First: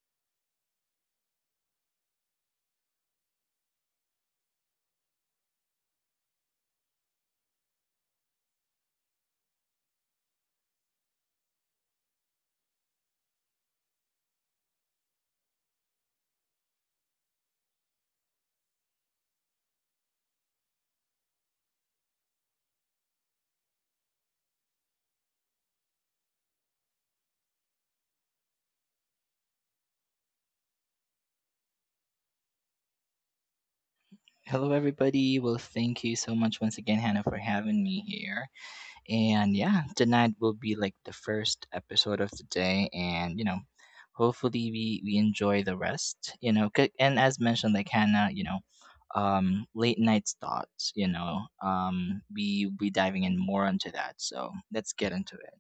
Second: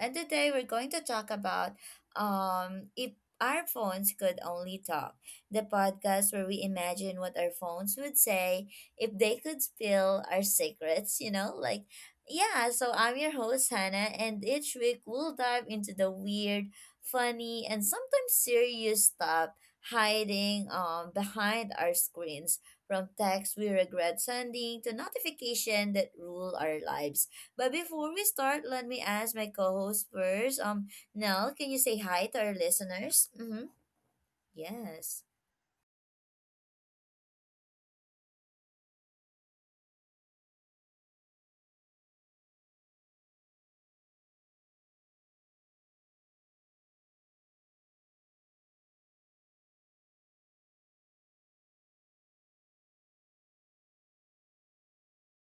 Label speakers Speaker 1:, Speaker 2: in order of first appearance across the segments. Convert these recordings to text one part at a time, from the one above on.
Speaker 1: And today we're going to talk about if our phones could only talk. The podcast where we imagine what our phones would say if they could spill our secrets, yeah, so I'm your host Hannah and each week we'll dive into the weird, funny and sometimes serious stuff hiding behind our screens. From texts we regret sending to notification that rule our lives. But before we start, let me ask my co-host first. Nell, can you say hi to our listeners? Mm-hmm.
Speaker 2: Hello,
Speaker 1: Yes.
Speaker 2: everybody. Well, thank you so much once again, Hannah, for having me here. And yeah, tonight will be like the first episode of the day, and you know, hopefully we enjoy the rest. You know, and as mentioned, like Hannah, you know, late nights thoughts. You know, we diving in more into that. So let's get into it.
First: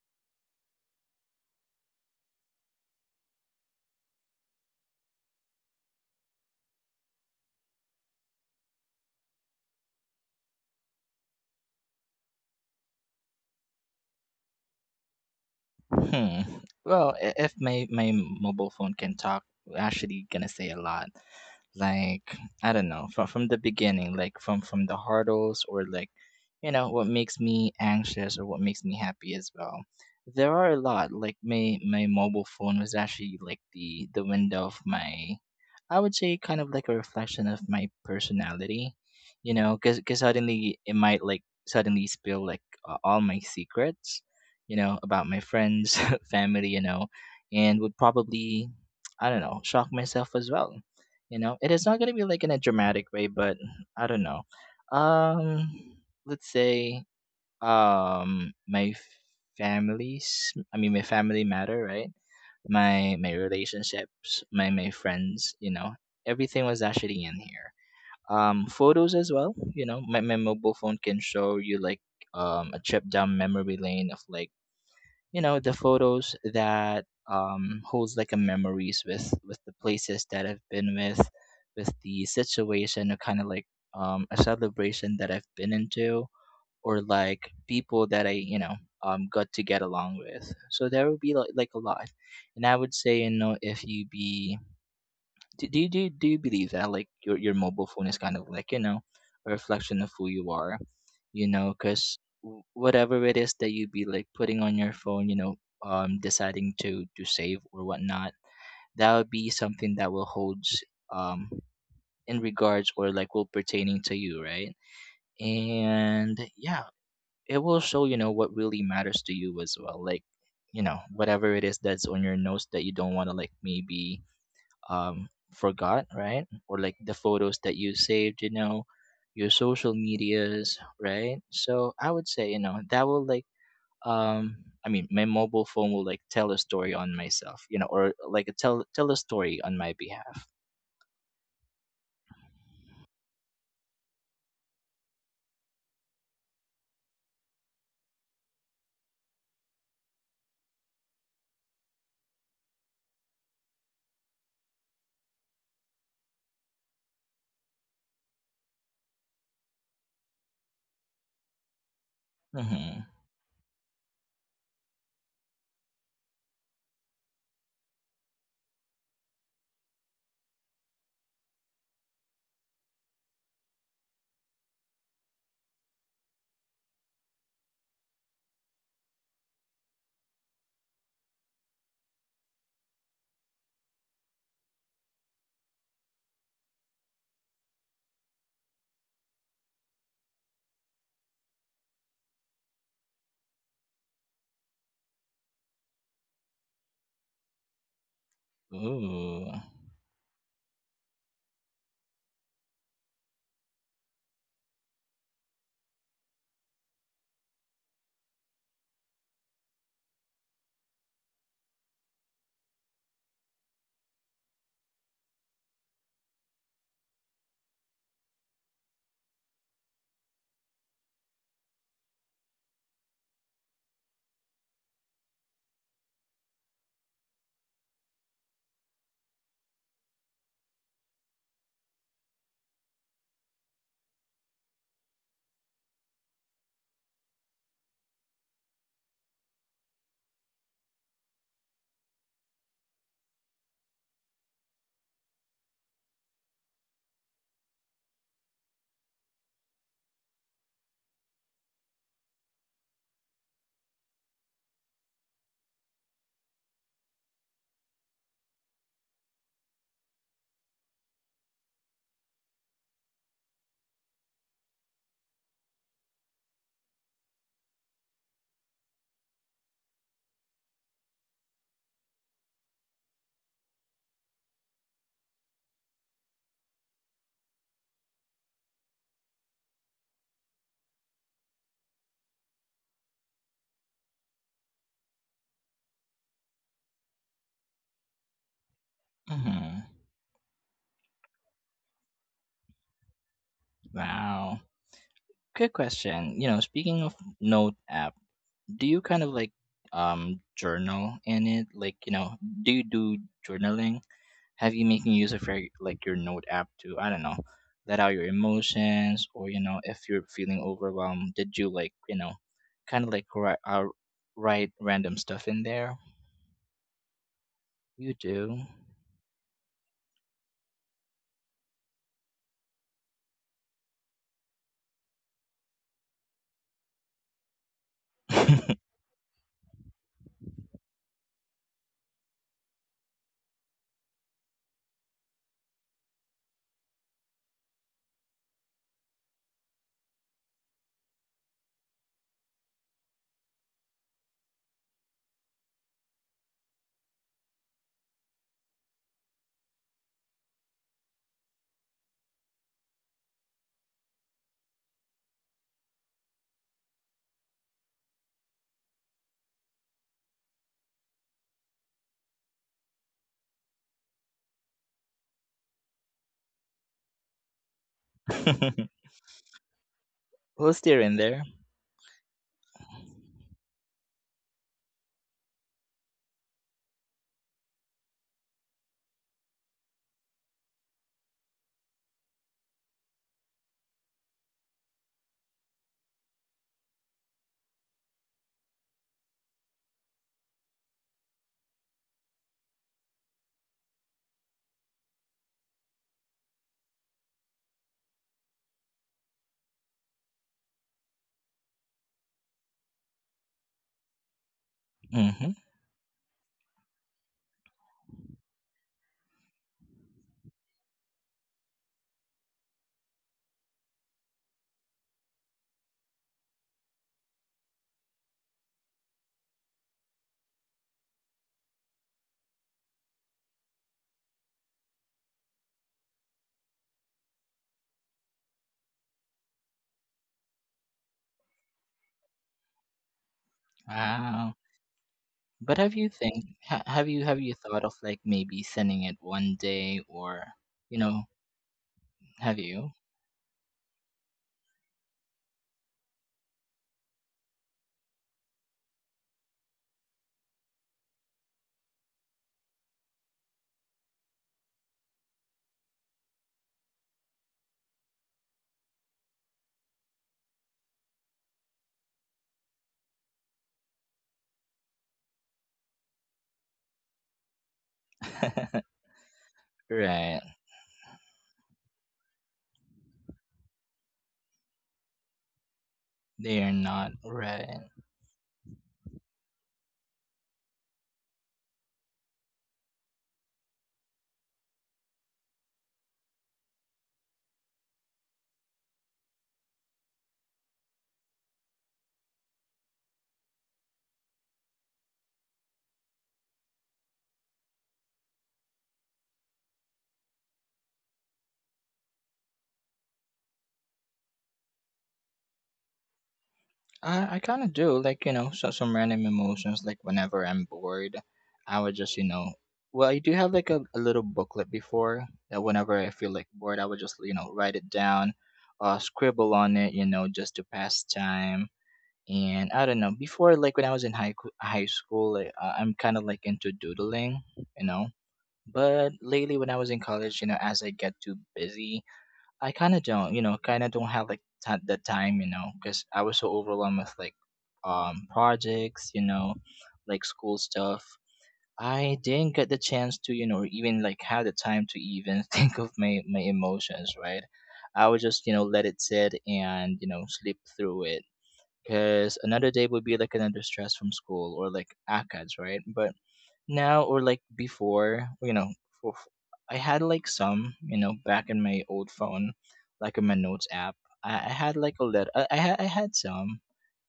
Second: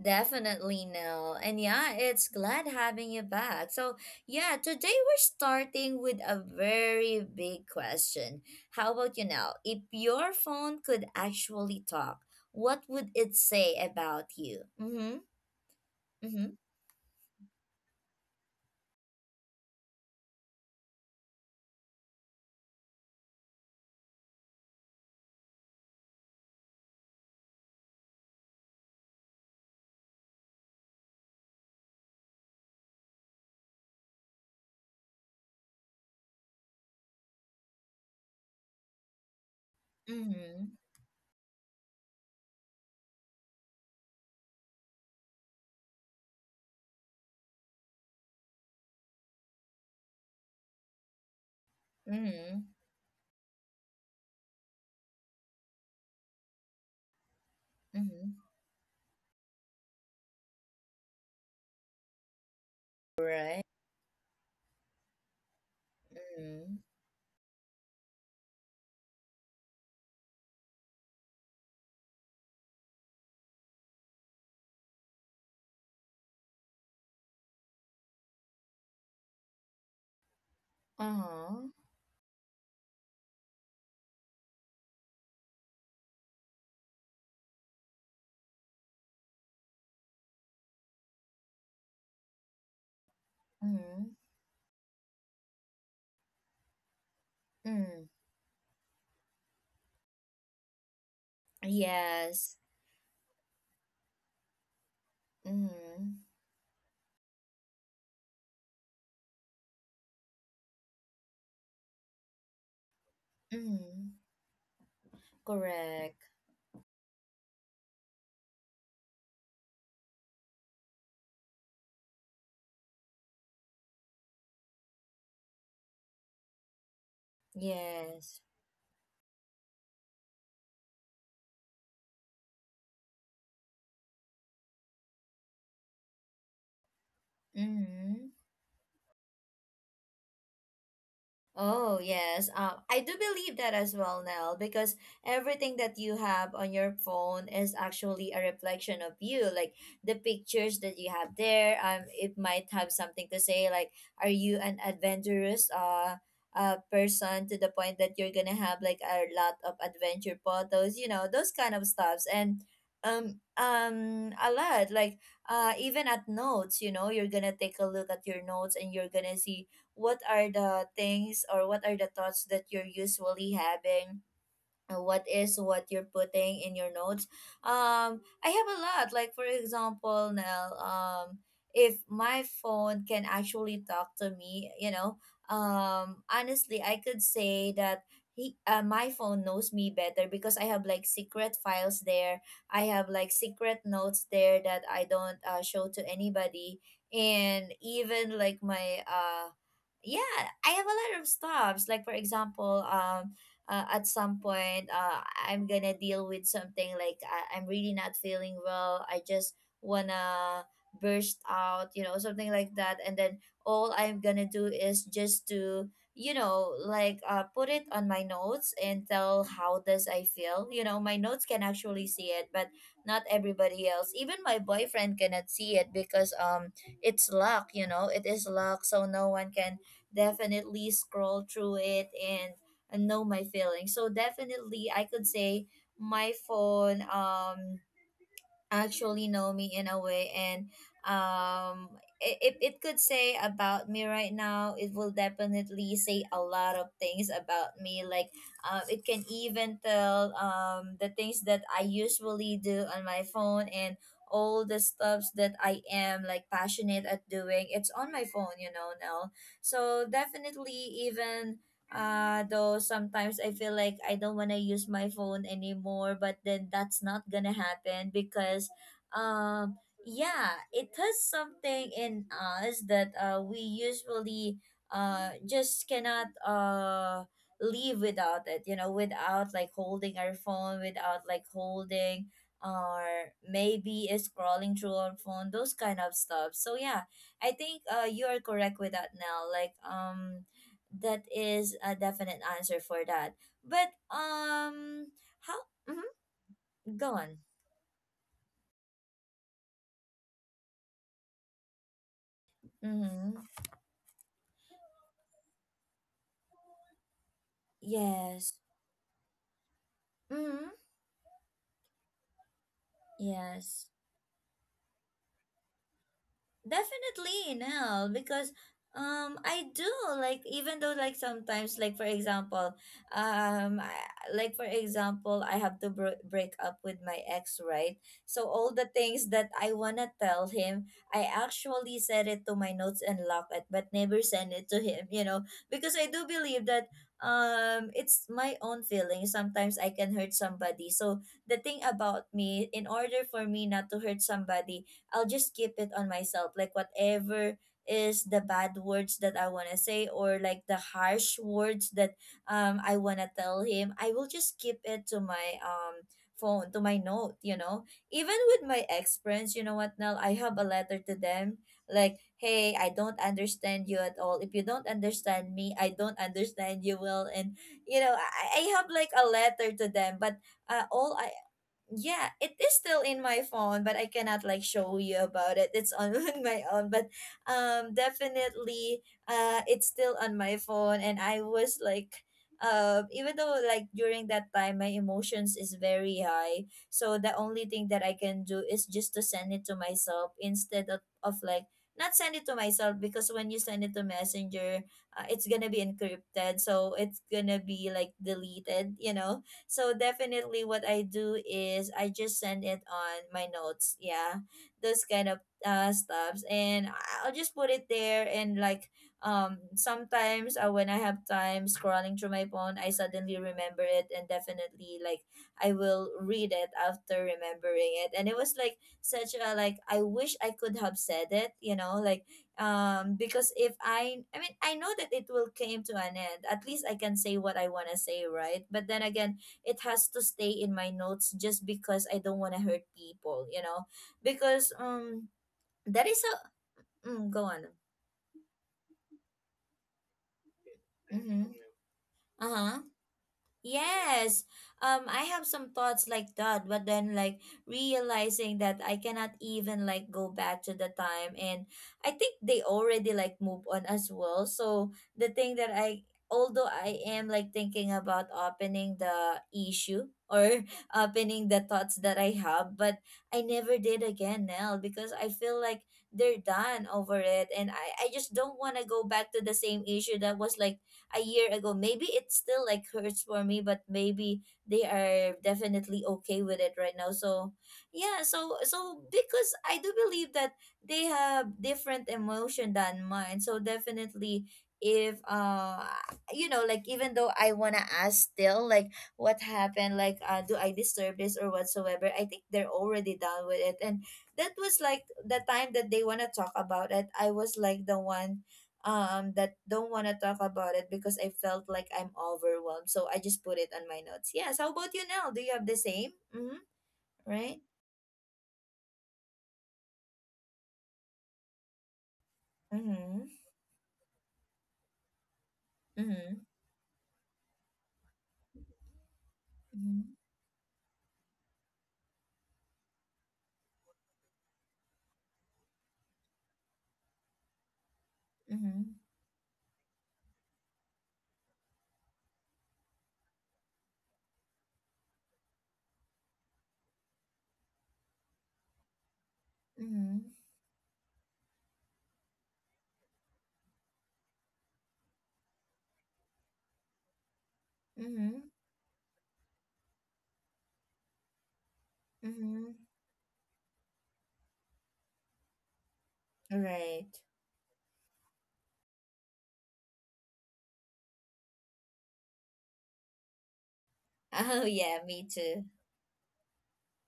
Speaker 1: Definitely no. And yeah, it's glad having you back. So, yeah, today we're starting with a very big question. How about you now? If your phone could actually talk, what would it say about you? Mm-hmm.
Speaker 2: Hmm.
Speaker 1: Mm-hmm.
Speaker 2: Well, if my mobile phone can talk, we're actually gonna say a lot. Like I don't know, from the beginning, like from the hurdles, or like you know what makes me anxious or what makes me happy as well. There are a lot, like my mobile phone was actually like the window of my, I would say, kind of like a reflection of my personality, you know, because
Speaker 1: Mm-hmm.
Speaker 2: suddenly it might like suddenly spill like all my secrets, you know, about my friends, family, you know, and would probably, I don't know, shock myself as well, you know. It is not going to be like in
Speaker 1: Mm-hmm.
Speaker 2: a dramatic way, but I don't know. um let's say,
Speaker 1: Mhm.
Speaker 2: my families, I mean, my family matter, right? My
Speaker 1: Right.
Speaker 2: relationships, my friends, you know, everything
Speaker 1: Mhm.
Speaker 2: was actually in here. Photos as well, you know, my mobile phone can show you like a trip down memory lane of like, you know, the photos that holds like a memories with the places that I've been with
Speaker 1: Uh-huh.
Speaker 2: with the situation, or kind of like a celebration that I've been into, or like people that I, you know, got to get along with. So there would be like, a lot. And I would say, you know, if you
Speaker 1: Mhm.
Speaker 2: be do you believe that like your mobile
Speaker 1: Mm.
Speaker 2: phone is kind of like, you know, a reflection of who you are? You know, because
Speaker 1: Yes.
Speaker 2: whatever it is that you be like putting on your phone, you know,
Speaker 1: Mhm.
Speaker 2: deciding to save or whatnot, that would be something that will holds um in regards, or like will pertaining
Speaker 1: Mhm.
Speaker 2: to you, right?
Speaker 1: Correct.
Speaker 2: And yeah, it will show you know what really matters to you as well, like you know whatever it is that's on your notes that you don't want to, like, maybe, um, forgot, right? Or like the photos that you
Speaker 1: Yes.
Speaker 2: saved, you know, your social medias, right? So I would say, you know, that will like, um, I mean, my mobile phone will like tell a story on myself, you know, or
Speaker 1: Mhm.
Speaker 2: like tell a story on my behalf.
Speaker 1: Oh, yes. I do believe that as well, Nell, because everything that you have on your phone is actually a reflection of you. Like the pictures that you have there, it might have something to say, like, are you an adventurous person to the point that you're gonna have like a lot of adventure photos, you know, those kind of stuffs. And
Speaker 2: Mm-hmm.
Speaker 1: a lot, like even at notes, you know, you're gonna take a look at your notes and you're gonna see what are the things or what are the thoughts that you're usually having, what is what you're putting in your notes. I have a lot, like for example now, if my phone can actually talk to me, you know, honestly I could say that he, my phone knows me better because I have like secret files there, I have like secret notes there that I don't show to anybody. And even like my
Speaker 2: Ooh.
Speaker 1: yeah, I have a lot of stops. Like for example, at some point, I'm gonna deal with something like I'm really not feeling well. I just wanna burst out, you know, something like that. And then all I'm gonna do is just to, you know, like put it on my notes and tell how does I feel. You know, my notes can actually see it, but not everybody else. Even my boyfriend cannot see it because it's luck. You know, it is luck, so no one can definitely scroll through it and know my feelings. So definitely I could say my phone actually know me in a way. And um if it could say about me right now, it will definitely say a lot of things about me, like it can even tell the things that I usually do on my phone, and all the stuffs that I am like passionate at doing, it's on my phone, you know, now. So definitely, even though sometimes I feel like I don't want to use my phone anymore, but then that's not gonna happen because um yeah, it has something in us that we usually just cannot leave without it, you know, without like holding our phone, without like holding or maybe scrolling through our phone, those kind of stuff. So yeah, I think you are correct with that now. Like
Speaker 2: Mm-hmm.
Speaker 1: that is a definite answer for that. But
Speaker 2: Wow.
Speaker 1: how?
Speaker 2: Good
Speaker 1: Mm-hmm,
Speaker 2: question. You know, speaking
Speaker 1: go
Speaker 2: of
Speaker 1: on.
Speaker 2: note app, do you kind of like journal in it? Like, you know, do you do
Speaker 1: Mm-hmm.
Speaker 2: journaling? Have you making use of your like your note app to, I don't know, let out your
Speaker 1: Yes.
Speaker 2: emotions? Or you know, if you're feeling
Speaker 1: Mm-hmm.
Speaker 2: overwhelmed, did you like, you know, kind of like
Speaker 1: Yes.
Speaker 2: write random stuff in there?
Speaker 1: Definitely, no,
Speaker 2: You
Speaker 1: because
Speaker 2: do.
Speaker 1: I do. Like, even though like sometimes, like for example, um I, like for example, I have to break up with my ex, right? So all the things that I want to tell him, I actually set it to my notes and lock it, but never send it to him, you know, because I do believe that it's my own feelings. Sometimes I can hurt somebody, so the thing about me, in order for me not to hurt somebody, I'll just keep it on myself. Like whatever is the bad words that I want to say, or like the harsh words that I want to tell him, I will just keep it to my phone, to my note, you know. Even with my ex friends, you know what, Nell, I have a letter to them like, "Hey, I don't understand you at all. If you don't understand me, I don't understand you well." And you know, I have like a letter to them, but
Speaker 2: Well, still in
Speaker 1: all I
Speaker 2: there.
Speaker 1: yeah, it is still in my phone, but I cannot like show you about it. It's on, on my own. But definitely it's still on my phone and I was like, even though like during that time my emotions is very high, so the only thing that I can do is just to send it to myself, instead of like not send it to myself, because when you send it to messenger, it's gonna be encrypted, so it's gonna be like deleted, you know. So definitely what I do is I just send it on my notes. Yeah. Those kind of
Speaker 2: Hmm.
Speaker 1: stuffs. And I'll just put it there and, like, sometimes, when I have time scrolling through my phone, I suddenly remember it, and definitely like I will read it after remembering it. And it was like such a, like, I wish I could have said it, you know, like because if I I mean I know that it will came to an end. At least I can say what I wanna say, right? But then again, it has to stay in my notes just because I don't want to hurt people, you know?
Speaker 2: Wow.
Speaker 1: Because
Speaker 2: But have
Speaker 1: that
Speaker 2: you
Speaker 1: is a
Speaker 2: think have you
Speaker 1: mm, go
Speaker 2: have you
Speaker 1: on.
Speaker 2: thought of like maybe sending it one day? Or you know,
Speaker 1: Mhm.
Speaker 2: have
Speaker 1: Uh-huh.
Speaker 2: you?
Speaker 1: Yes. I have some thoughts like that, but then, like, realizing that I cannot even like go back to the time, and I think they already like move on as well. So the thing that I, although I am like thinking about opening the issue or opening the thoughts that I have, but I never did again now, because I feel like they're done over it, and I just don't wanna go back to the same issue that
Speaker 2: Right.
Speaker 1: was like a year ago. Maybe it still like hurts for me, but maybe they are definitely okay with
Speaker 2: They are
Speaker 1: it right now.
Speaker 2: not,
Speaker 1: So
Speaker 2: right?
Speaker 1: yeah, so so because I do believe that they have different emotion than mine. So definitely, if you know, like even though I want to ask still, like, what happened, like do I disturb this or whatsoever, I think they're already done with it, and that was like the time that they want to talk about it. I was like the one that don't want to talk about it because I felt like I'm overwhelmed. So I just put it on my notes. Yes. How about you now? Do you have the same? Mm-hmm.
Speaker 2: I
Speaker 1: Right?
Speaker 2: kind of do, like, you know, so some random emotions, like whenever I'm bored, I would just, you know. Well, I
Speaker 1: Mm-hmm.
Speaker 2: do have like a little booklet before that, whenever I feel like
Speaker 1: Mm-hmm.
Speaker 2: bored, I would just, you know, write it down, scribble on it, you know, just to pass time. And I don't know, before, like, when I was in high school, like, I'm kind of like into doodling, you know.
Speaker 1: Mm-hmm.
Speaker 2: But lately, when I was in college, you know, as I get too busy, I kind of don't, you know, kind of don't have like the time, you know, because I was so overwhelmed with like projects, you know,
Speaker 1: Mm-hmm. Mm-hmm.
Speaker 2: like school stuff. I didn't get the chance to, you know, even like have the time to even think of my emotions, right? I would
Speaker 1: Mm-hmm.
Speaker 2: just, you know, let it sit and you know sleep through it, because another
Speaker 1: Mm-hmm.
Speaker 2: day would be like another stress from school or like ACADS, right? But now
Speaker 1: Right.
Speaker 2: or like before, you know, for, I had like some, you know, back in my old phone, like in my notes app, I
Speaker 1: Oh
Speaker 2: had like
Speaker 1: yeah,
Speaker 2: a
Speaker 1: me
Speaker 2: little
Speaker 1: too.
Speaker 2: I had some,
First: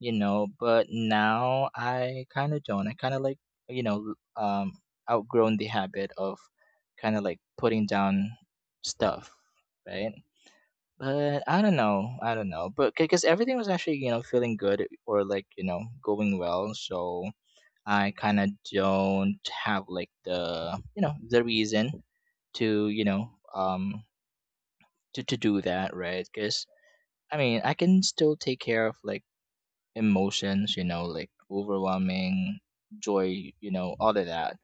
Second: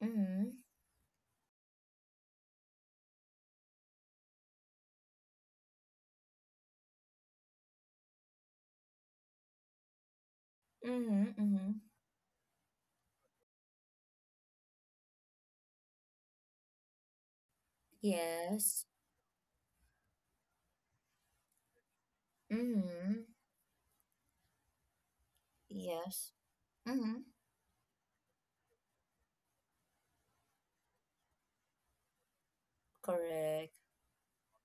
Speaker 2: you know.
Speaker 1: Mm-hmm.
Speaker 2: But now I kind of don't, I kind of like, you know, outgrown the habit of kind of like putting down stuff, right?
Speaker 1: Mm-hmm.
Speaker 2: But I
Speaker 1: Mm-hmm.
Speaker 2: don't know, but because everything was actually, you know, feeling good, or like, you know, going well, so I kind of
Speaker 1: Yes.
Speaker 2: don't have like the, you know, the reason to, you
Speaker 1: Mm-hmm.
Speaker 2: know, to do that, right?
Speaker 1: Yes.
Speaker 2: Because
Speaker 1: Mm-hmm.
Speaker 2: I mean, I can still take care of like emotions, you know, like overwhelming joy, you
Speaker 1: Correct.
Speaker 2: know, all of that.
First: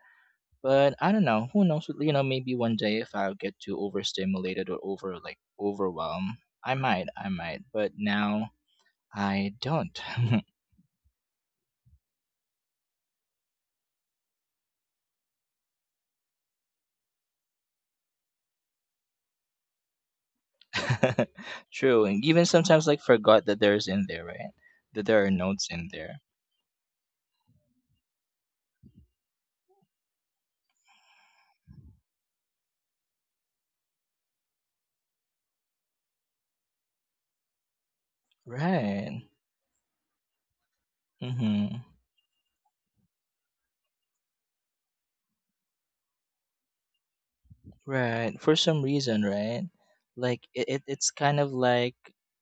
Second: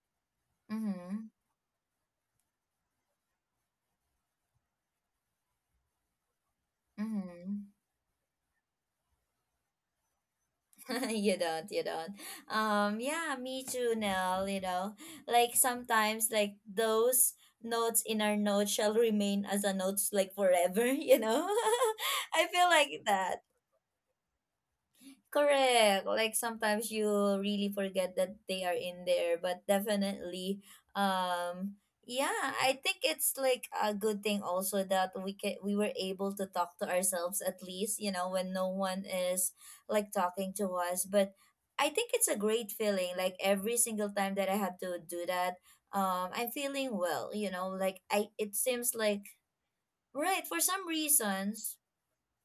Speaker 2: But I
Speaker 1: Mm-hmm.
Speaker 2: don't know, who knows, you know, maybe one day if I get too overstimulated or over like overwhelmed, I might,
Speaker 1: Mm-hmm.
Speaker 2: but now I don't.
Speaker 1: You don't, you don't. Yeah, me too, Nell, you know. Like sometimes, like, those notes in our notes shall remain as a notes like forever, you know?
Speaker 2: True, and
Speaker 1: I
Speaker 2: even
Speaker 1: feel
Speaker 2: sometimes
Speaker 1: like
Speaker 2: like
Speaker 1: that.
Speaker 2: forgot that there's in there, right? That there are notes in
Speaker 1: Correct.
Speaker 2: there,
Speaker 1: Like sometimes you really forget that they are in there, but definitely, um yeah, I think it's like a good thing also that we can, we were able to talk to ourselves at least, you know, when no one
Speaker 2: right?
Speaker 1: is like talking to us. But
Speaker 2: Mm-hmm.
Speaker 1: I think it's a great feeling, like every single time that I have to do that, I'm feeling well, you know, like I,
Speaker 2: Right.
Speaker 1: it
Speaker 2: For some
Speaker 1: seems
Speaker 2: reason,
Speaker 1: like
Speaker 2: right?
Speaker 1: right
Speaker 2: Like
Speaker 1: for
Speaker 2: it,
Speaker 1: some
Speaker 2: it's kind of
Speaker 1: reasons.
Speaker 2: like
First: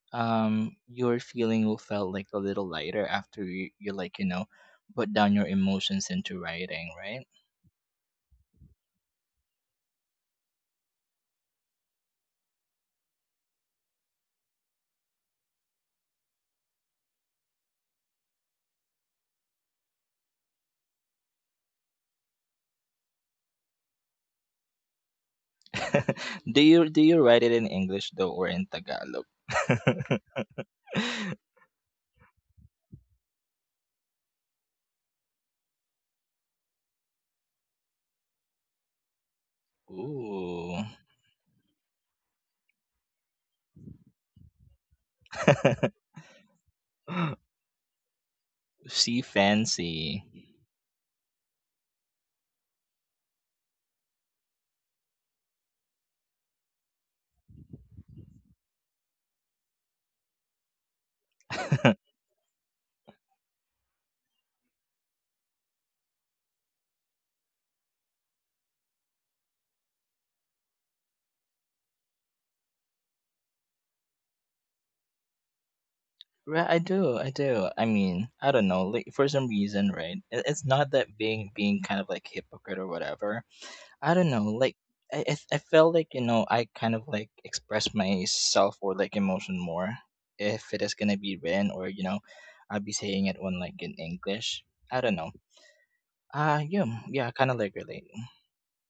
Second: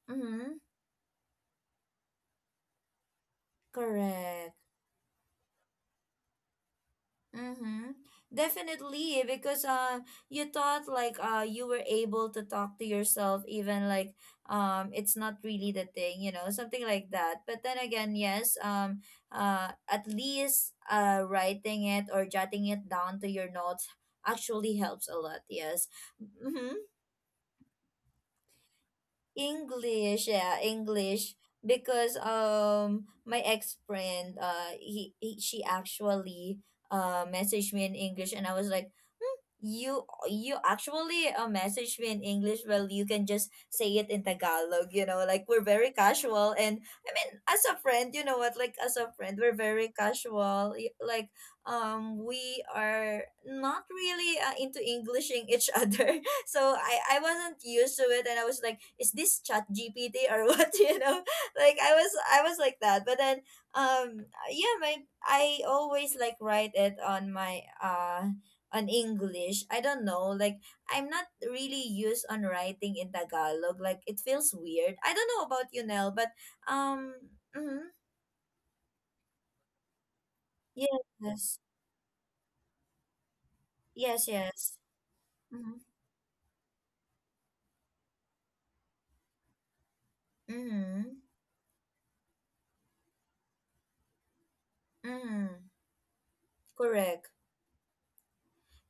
Speaker 1: Mhm.
Speaker 2: your feeling will felt like a little lighter after you, you like you know
Speaker 1: Correct.
Speaker 2: put down your emotions into writing, right?
Speaker 1: Mm-hmm. Definitely, eh, because you thought like you were able to talk to yourself, even like, it's not really the thing, you know, something like that. But then again, yes, at least writing it or jotting it down to your notes actually helps a lot. Yes.
Speaker 2: Do you
Speaker 1: Mm-hmm.
Speaker 2: write it in English though, or in Tagalog?
Speaker 1: English, yeah, English. Because my ex friend, he she actually messaged me in English, and I was like, hmm, you
Speaker 2: Ooh.
Speaker 1: actually messaged me in English. Well, you can just say it in Tagalog. You know, like we're very casual, and I mean, as a friend, you know what? Like as a
Speaker 2: See
Speaker 1: friend, we're very
Speaker 2: fancy.
Speaker 1: casual. Like we are not really into Englishing each other. So I wasn't used to it and I was like, is this chat GPT or what? You know? Like I was like that. But then yeah, my I always like write it on my on English. I don't know. Like I'm not really used on writing in Tagalog. Like it feels weird. I don't know about you, Nell, but
Speaker 2: Right, I
Speaker 1: um
Speaker 2: do, I do. I
Speaker 1: mm-hmm.
Speaker 2: mean, I don't know, like for some reason, right? It, it's not that being
Speaker 1: Yes.
Speaker 2: kind of like hypocrite or whatever. I
Speaker 1: Yes,
Speaker 2: don't know, like
Speaker 1: yes.
Speaker 2: I
Speaker 1: Mm-hmm.
Speaker 2: felt like you know I kind of like express myself or like emotion more if it is
Speaker 1: Mm-hmm.
Speaker 2: gonna be written, or you know, I'll be saying it on like in English. I don't know.
Speaker 1: Mm-hmm.
Speaker 2: Yeah, yeah,
Speaker 1: Correct.
Speaker 2: I kind of like relate.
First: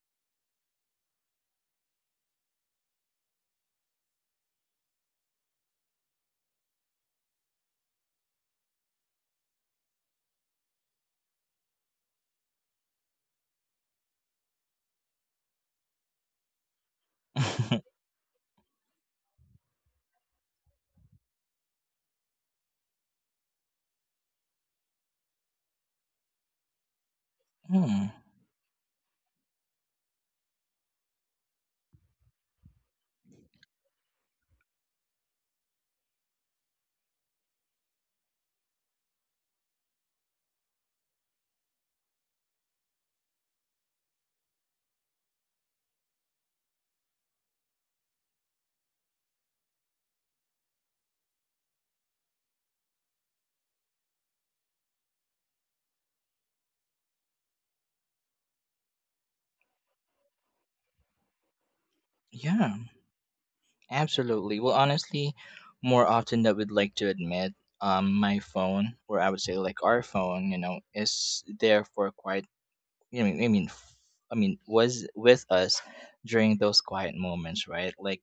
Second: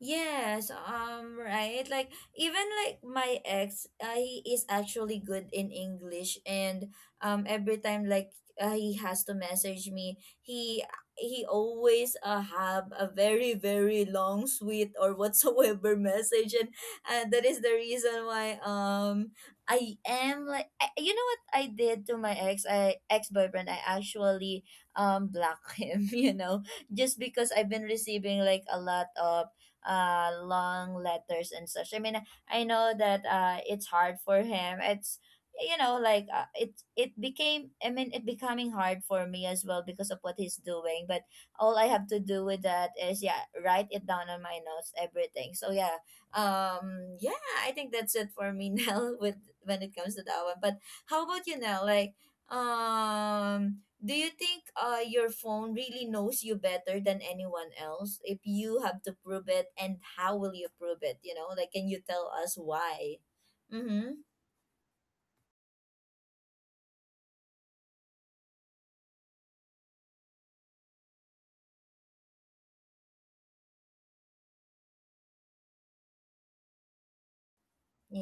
Speaker 1: Yes, right. Like even like my ex, he is actually good in English, and every time like he has to message me, he always have a very very long, sweet or whatsoever message, and that is the reason why I am like you know what I did to my ex, I ex boyfriend, I actually block him, you know, just because I've been
Speaker 2: Hmm,
Speaker 1: receiving like a lot of long letters and such. I mean, I know that it's hard for him. It's you know like it it became I mean it becoming hard for me as well because of what he's doing. But all I have to do with that is yeah write it down on my notes everything. So yeah, um yeah I think that's it for me now with when it comes to that one. But how about you now like um do you think your phone really knows you better than anyone else? If you have to prove it, and how will you prove it? You know, like, can you tell us
Speaker 2: yeah.
Speaker 1: why? Mm-hmm.
Speaker 2: Absolutely. Well, honestly, more often than we'd like to admit, my phone, or I would say like our phone, you know, is there for quite. I mean, I mean, f- I mean, was with us during those quiet moments, right? Like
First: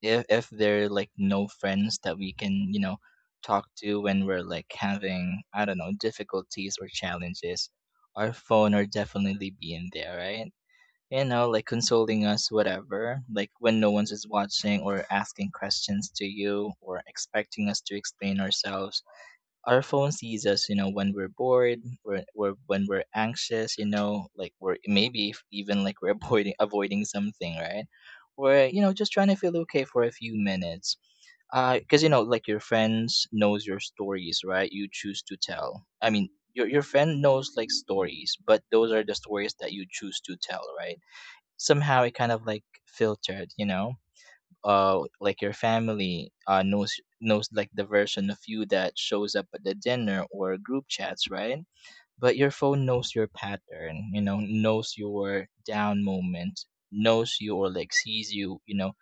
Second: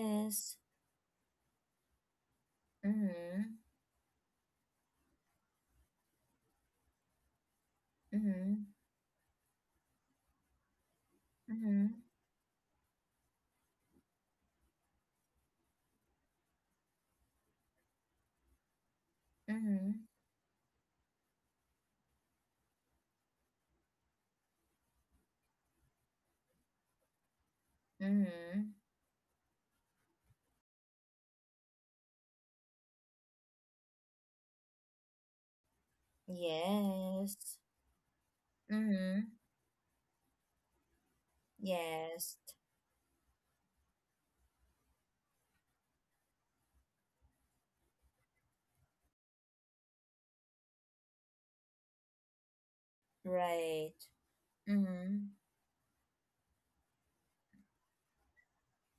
Speaker 2: if there are like no friends that we can, you know,
Speaker 1: Mm-hmm.
Speaker 2: talk to when we're like having, I don't know, difficulties or challenges, our
Speaker 1: Mm-hmm.
Speaker 2: phone are definitely being there, right? You know, like
Speaker 1: Mm-hmm.
Speaker 2: consoling us, whatever, like when no one's is watching or asking questions to you or expecting us to explain ourselves. Our
Speaker 1: Mm-hmm.
Speaker 2: phone sees us, you know, when we're bored, or when we're anxious, you know, like we're maybe even like we're avoiding, something, right? Or,
Speaker 1: Mm-hmm.
Speaker 2: you know, just trying to feel okay for a few minutes. Because, you know, like your friends knows your stories, right? You choose to tell. I mean, your friend knows
Speaker 1: Yes.
Speaker 2: like stories, but those are the
Speaker 1: Mm-hmm.
Speaker 2: stories that you choose to tell, right? Somehow it kind
Speaker 1: Yes.
Speaker 2: of like filtered, you know, like your family knows, like the version of you that shows up at the dinner or group chats, right? But your phone knows your
Speaker 1: Right.
Speaker 2: pattern, you know, knows
Speaker 1: Mm-hmm.
Speaker 2: your down moment, knows you, or like sees you, you know,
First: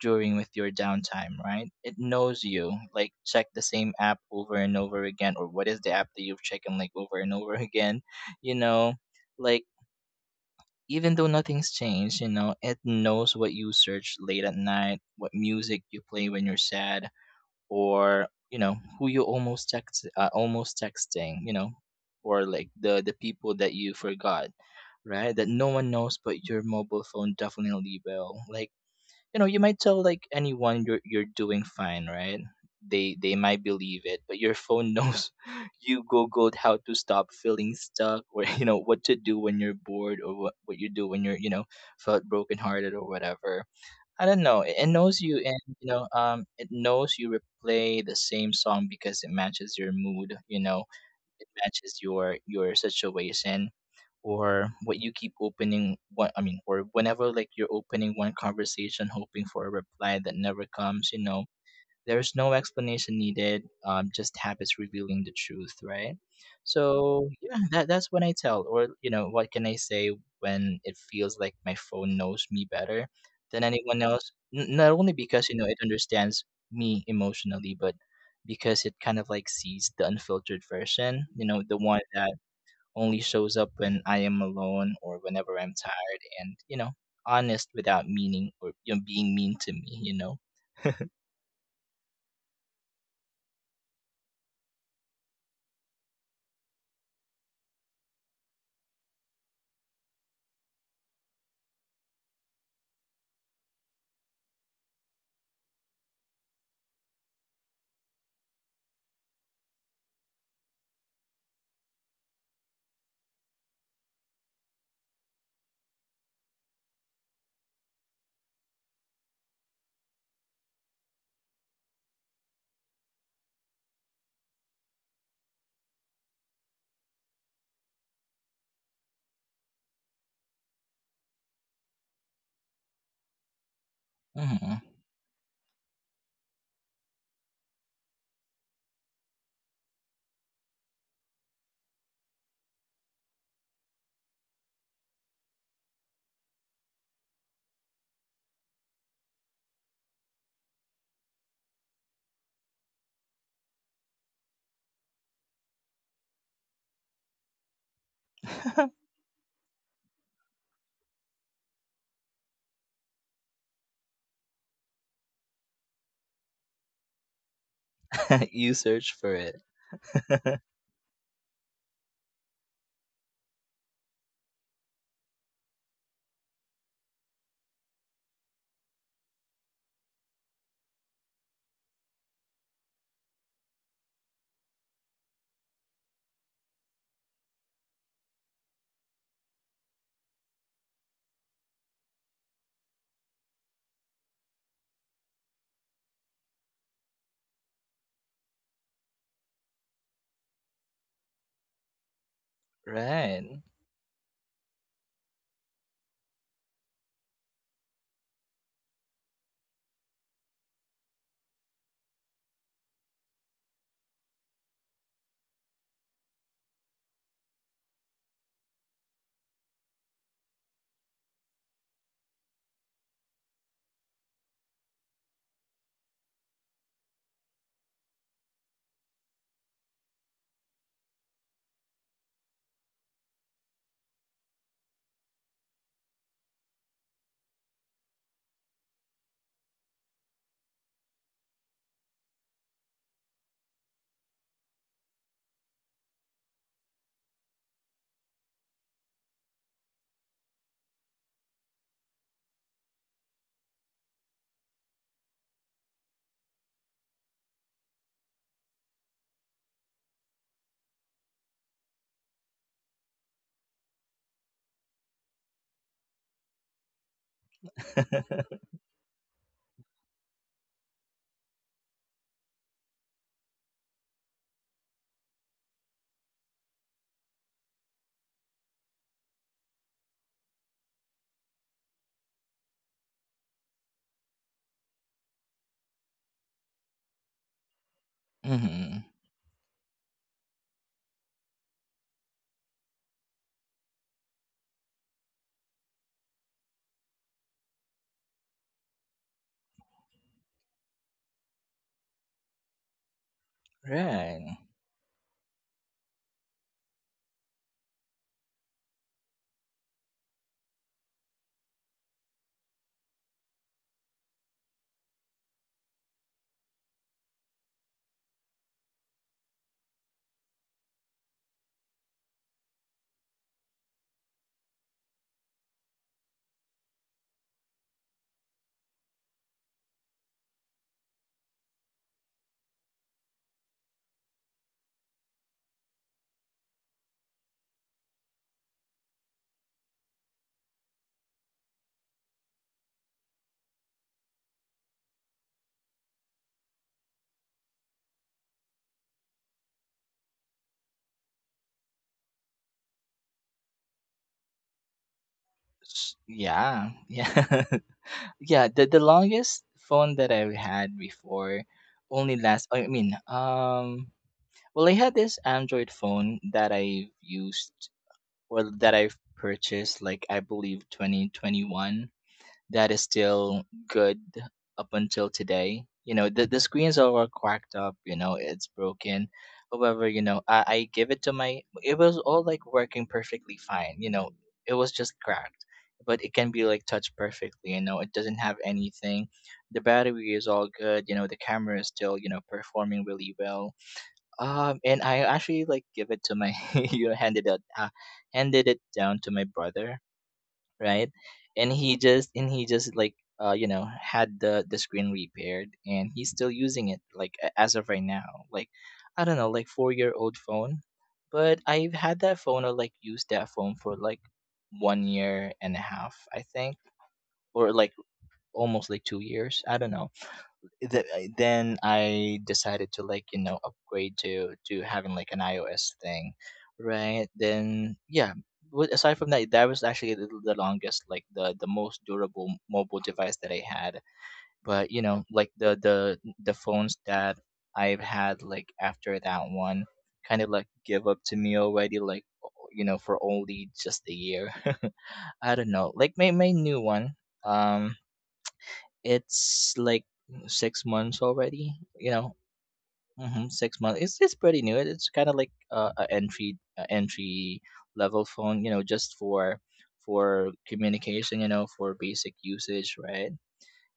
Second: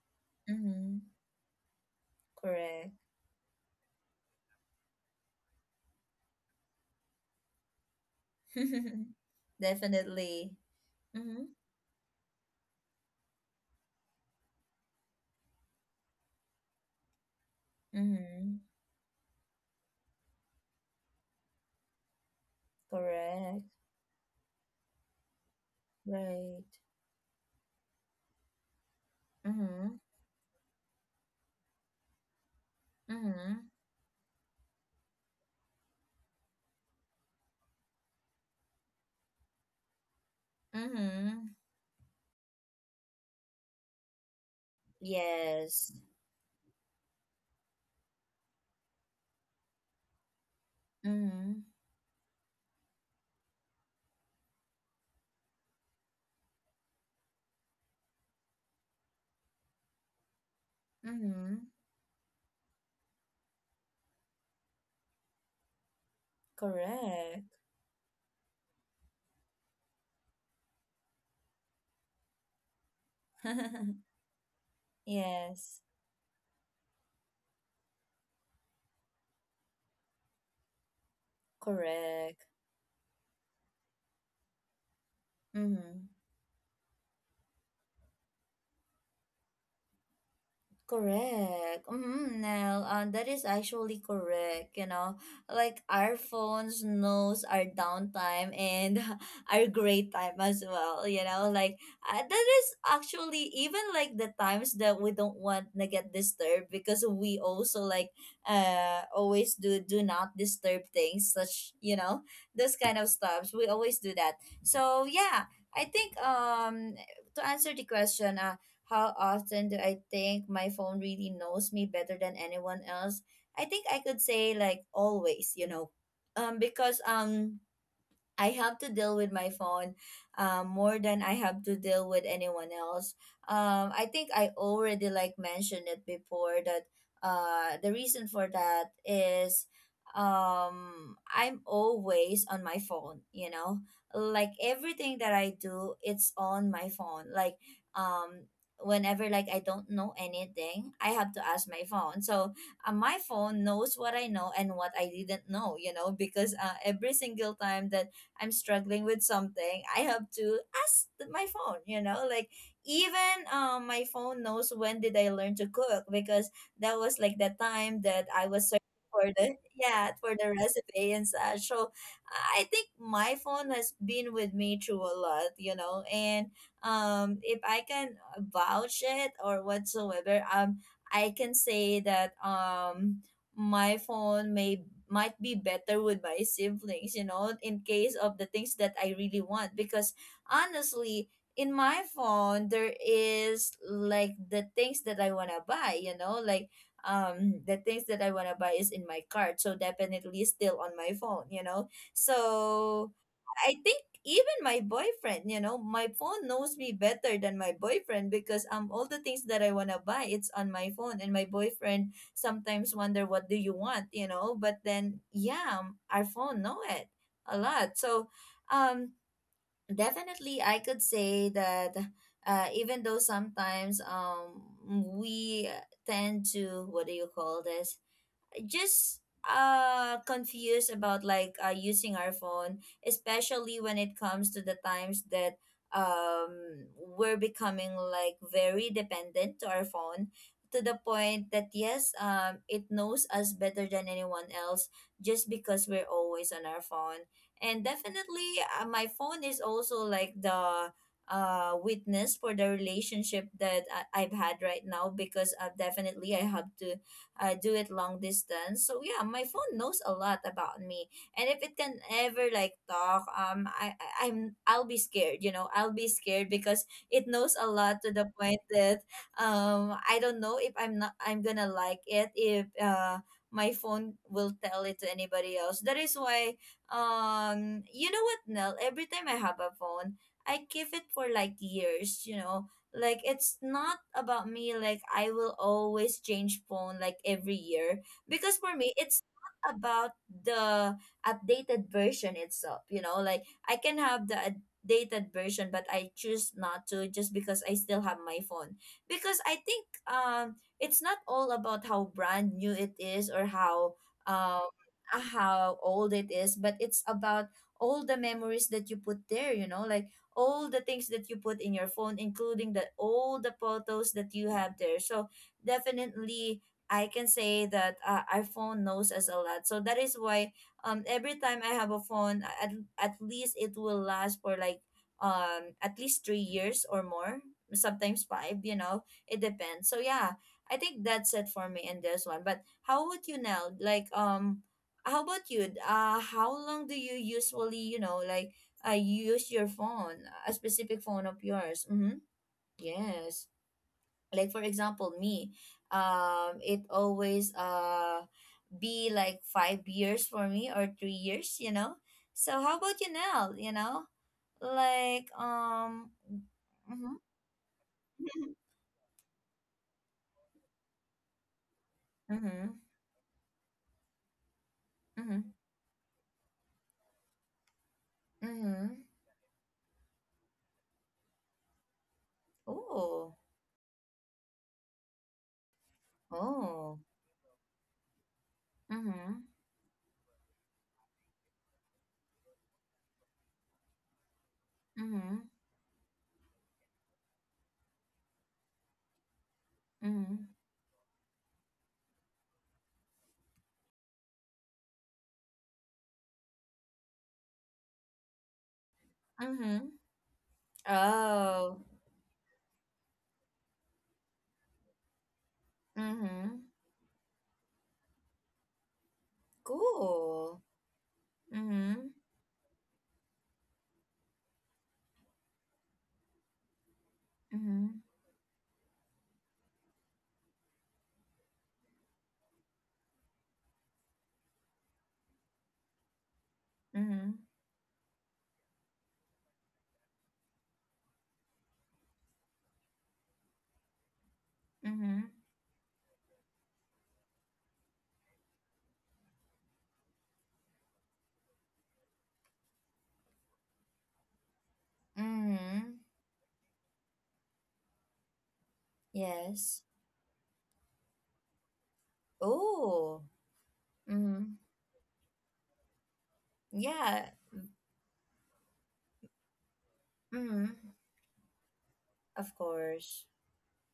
Speaker 2: during with your
Speaker 1: Mm-hmm.
Speaker 2: downtime, right? It knows you.
Speaker 1: Correct.
Speaker 2: Like check the same app over and over again, or what is the app that you've checked and like over and over again, you know, like
Speaker 1: Definitely.
Speaker 2: even though
Speaker 1: Mm-hmm.
Speaker 2: nothing's changed, you know, it knows what you search late at night, what music you play when you're sad, or
Speaker 1: Mm-hmm.
Speaker 2: you know who you almost text, almost texting, you know, or like the people
Speaker 1: Correct.
Speaker 2: that you forgot, right? That no one knows, but
Speaker 1: Right.
Speaker 2: your mobile phone definitely will. Like you know you might
Speaker 1: Mm-hmm.
Speaker 2: tell like anyone you're doing fine, right? They, might
Speaker 1: Mhm.
Speaker 2: believe it, but your phone knows you googled how to stop feeling stuck, or you know what to do when you're bored, or what you do when you're, you
Speaker 1: Mhm.
Speaker 2: know, felt brokenhearted or whatever. I don't know, it knows you, and you
Speaker 1: Yes.
Speaker 2: know, it knows you replay the same song because it matches your mood, you know, it
Speaker 1: Mhm.
Speaker 2: matches your situation, or what you keep opening, what I mean, or whenever like you're opening one conversation hoping for a reply that never comes, you know.
Speaker 1: Mhm.
Speaker 2: There's no explanation needed, just habits revealing the truth, right? So
Speaker 1: Correct.
Speaker 2: yeah, that's when I tell, or you know, what can I say when it feels like my phone knows me better than anyone else? Not only because you know it
Speaker 1: Yes.
Speaker 2: understands me emotionally, but because it kind of like sees the unfiltered version, you know, the one that
Speaker 1: Correct.
Speaker 2: only shows up when I am alone or whenever I'm
Speaker 1: Mhm.
Speaker 2: tired, and you know, honest without meaning or being mean to me.
Speaker 1: Correct. Mm-hmm, Nell, that is actually correct. You know, like our phones knows our downtime and our great time as well. You know, like that is actually even like the times that we don't want to get disturbed because we also like always do do not disturb things such you know those kind of stuffs. We always do that. So yeah, I think to answer the question, how often do I think my phone really knows me better than anyone else? I think I could say like always, you know. Because I have to deal with my phone more than I have to deal with anyone else. I think I
Speaker 2: Hmm.
Speaker 1: already like mentioned it before that the reason for that is I'm always on my phone, you know, like everything that I do, it's on my phone. Like um, whenever like I don't know anything, I have to ask my phone. So my phone knows what I know and what I didn't know, you know, because every single time that I'm struggling with something, I have to ask my phone, you know? Like even my phone knows when did I learn to cook because that was like the time that I was
Speaker 2: You
Speaker 1: searching
Speaker 2: search
Speaker 1: for
Speaker 2: for
Speaker 1: the
Speaker 2: it.
Speaker 1: yeah, for the recipe and such. So I think my phone has been with me through a lot, you know, and if I can vouch it or whatsoever, I can say that my phone may might be better with my siblings, you know, in case of the things that I really want. Because honestly, in my phone, there is like the things that I want to buy, you know, like the things that I want to buy is in my cart. So definitely still on my phone, you know. So
Speaker 2: Right.
Speaker 1: I think even my boyfriend, you know, my phone knows me better than my boyfriend because all the things that I wanna buy, it's on my phone. And my boyfriend sometimes wonder what do you want, you know, but then yeah, our phone know it a lot. So um definitely I could say that even though sometimes we tend to what do you call this? Just confused about like using our phone especially when it comes to the times that um we're becoming like very dependent to our phone to the point that yes it knows us better than anyone else just because we're always on our phone and definitely my phone is also like the witness for the relationship that I've had right now because definitely I have to do it long distance. So yeah, my phone knows a lot about me, and if it can ever like talk, I'll be scared. You know, I'll be scared because it knows a lot to the point that I don't know if I'm gonna like it if my phone will tell it to anybody else. That is why you know what Nell, every time I have a phone I keep it for like years, you know, like it's not about me, like I will always change phone like every year because for me
Speaker 2: Hmm.
Speaker 1: it's not about the updated version itself, you know, like I can have the updated version but I choose not to just because I still have my phone because I think it's not all about how brand new it is or
Speaker 2: Right.
Speaker 1: um how old it is but it's about all the memories that you put there, you know, like all the things that you put in your phone, including the all the photos that you have there. So definitely, I can say that our phone knows us a lot. So that is why every time I have a phone, at least it will last for like at least 3 years or more, sometimes 5. You know, it depends. So yeah, I think that's it for me in this one. But how would you now like? How about you? How long do you usually, you know, like I use your phone, a specific phone of yours. Mm-hmm. Yes. Like for example, me, it always be like 5 years for me or 3 years, you know. So how about you now? You know, like
Speaker 2: Yeah.
Speaker 1: mm-hmm,
Speaker 2: Yeah. Yeah. The longest phone that I had before only
Speaker 1: mm-hmm,
Speaker 2: last. Well, I had this
Speaker 1: mm-hmm,
Speaker 2: Android phone that I've used or
Speaker 1: mm-hmm.
Speaker 2: that I've purchased, like I believe 2021. That is
Speaker 1: Oh,
Speaker 2: still good up until today. You know, the
Speaker 1: oh,
Speaker 2: screens are all cracked up, you know, it's broken.
Speaker 1: mm-hmm,
Speaker 2: However, you know, I give it to my, it was all like working perfectly fine. You know, it was just
Speaker 1: mm-hmm,
Speaker 2: cracked, but it can be like touched perfectly. You know, it doesn't have anything. The
Speaker 1: mm-hmm,
Speaker 2: battery is all good. You know, the camera is still, you know, performing really well. And I actually like give it to my, you know, handed it down to my
Speaker 1: mm-hmm.
Speaker 2: brother, right? And
Speaker 1: Oh,
Speaker 2: he just and he just like you know had the screen repaired and he's still
Speaker 1: mm-hmm.
Speaker 2: using it like as of right now. Like I don't know, like 4-year-old
Speaker 1: Cool.
Speaker 2: phone. But I've
Speaker 1: Mm-hmm,
Speaker 2: had that phone or like used that phone for like 1 year and a half, I think, or
Speaker 1: mm-hmm,
Speaker 2: like almost like 2 years. I don't know then I decided to like you know upgrade to having like an iOS thing, right?
Speaker 1: mm-hmm.
Speaker 2: Then yeah. Aside from that, that was actually the longest, like the most durable mobile device that I had. But you know,
Speaker 1: Mm-hmm.
Speaker 2: like the phones that I've had like after that one, kind of like give up to me already. Like you know, for only just a year. I don't know.
Speaker 1: Mm-hmm.
Speaker 2: Like my new one. Um, it's
Speaker 1: Yes.
Speaker 2: like 6 months already. You know,
Speaker 1: Oh.
Speaker 2: 6 months. It's
Speaker 1: Mm-hmm.
Speaker 2: pretty new. It's kind of like a entry a
Speaker 1: Yeah.
Speaker 2: entry level phone. You know, just for
Speaker 1: Mm-hmm.
Speaker 2: communication. You know, for basic
Speaker 1: Of
Speaker 2: usage,
Speaker 1: course.
Speaker 2: right?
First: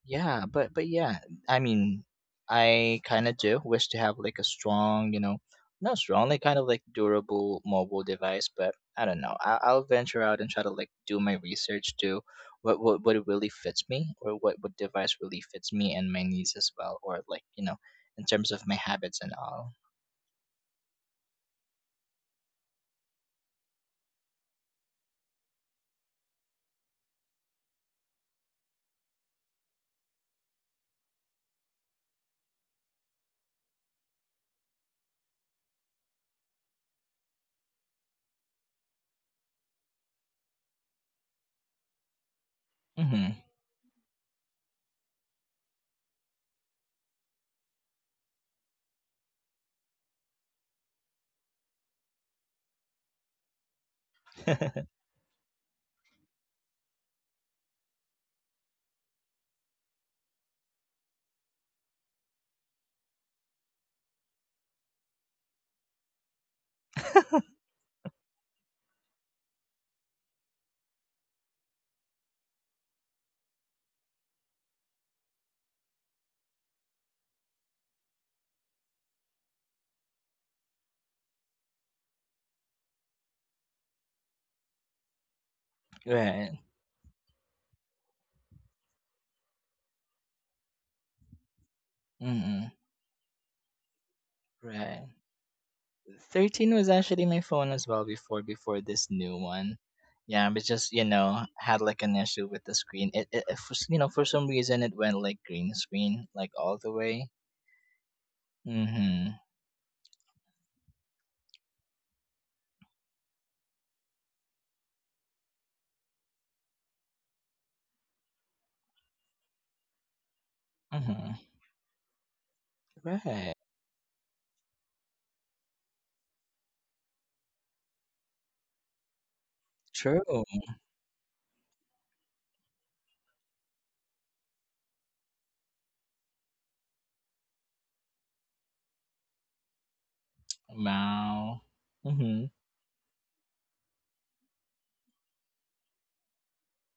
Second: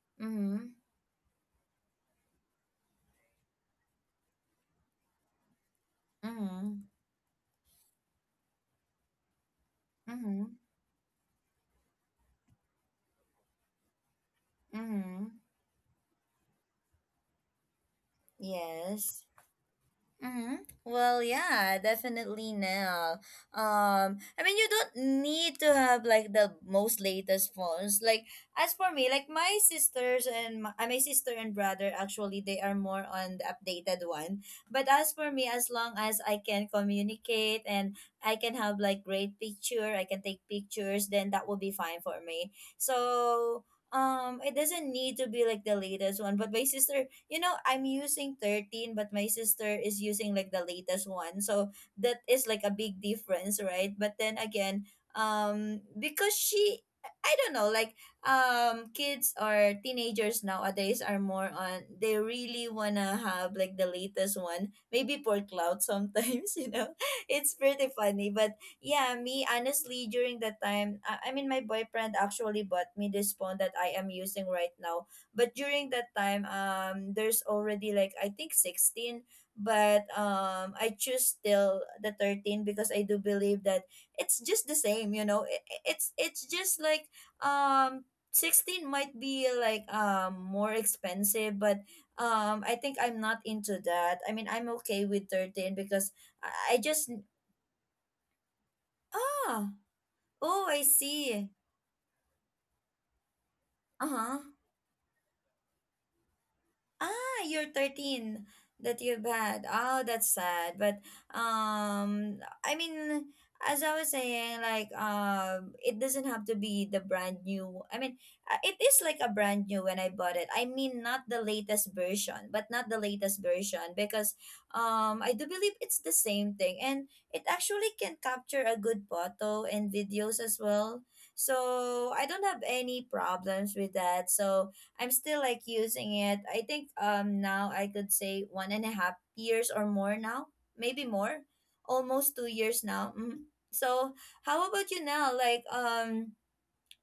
Speaker 2: Yeah,
Speaker 1: Mm-hmm.
Speaker 2: but yeah, I mean, I kind of do wish to have like a strong, you know, not strong, like kind of
Speaker 1: Mm-hmm.
Speaker 2: like durable mobile device. But I don't know. I'll venture out
Speaker 1: Mm-hmm.
Speaker 2: and try to like do my research to what really fits me, or what device
Speaker 1: Mm-hmm.
Speaker 2: really fits me and my needs as well, or like you know, in terms of my habits
Speaker 1: Yes.
Speaker 2: and all.
Speaker 1: Mm-hmm. Well, yeah, definitely now. I mean, you don't need to have like the most latest phones. Like as for me, like my sisters and my, my sister and brother, actually, they are more on the updated one. But as for me, as long as I can communicate and I can have like great picture, I can take pictures, then that will be fine for me.
Speaker 2: Mm-hmm.
Speaker 1: So. It doesn't need to be like the latest one, but my sister, you know, I'm using 13, but my sister is using like the latest one. So that is like a big difference, right? But then again, because she, I don't know, like kids or teenagers nowadays are more on they really wanna have like the latest one maybe for cloud sometimes you know it's pretty funny but yeah me honestly during that time I mean my boyfriend actually bought me this phone that I am using right now, but during that time there's already like I think 16 but I choose still the 13 because I do believe that it's just the same, you know, it's
Speaker 2: Right.
Speaker 1: just like um 16 might be like more expensive but
Speaker 2: Mm-hmm.
Speaker 1: I think I'm not into that, I mean I'm okay
Speaker 2: Right.
Speaker 1: with 13 because I
Speaker 2: 13 was
Speaker 1: just
Speaker 2: actually my phone as well before this new
Speaker 1: ah
Speaker 2: one. Yeah,
Speaker 1: oh
Speaker 2: but
Speaker 1: I
Speaker 2: just you know
Speaker 1: see
Speaker 2: had like an issue with the screen. You know, for
Speaker 1: uh-huh.
Speaker 2: some reason it went like green screen like all the way.
Speaker 1: Ah, you're 13 that you've
Speaker 2: Mhm.
Speaker 1: had. Oh, that's sad. But um I mean as I was saying like it doesn't have to be the brand new. I mean it is like a brand new when I bought it. I mean not the
Speaker 2: Mhm.
Speaker 1: latest version, but not the latest
Speaker 2: Right.
Speaker 1: version because I do believe it's the same thing and it actually can capture a good photo and
Speaker 2: True.
Speaker 1: videos as well. So I don't have any problems with that. So I'm still like using it. I think now I could say 1.5 years or more now, maybe more,
Speaker 2: Wow.
Speaker 1: almost two
Speaker 2: Mhm.
Speaker 1: years now. So how about you now? Like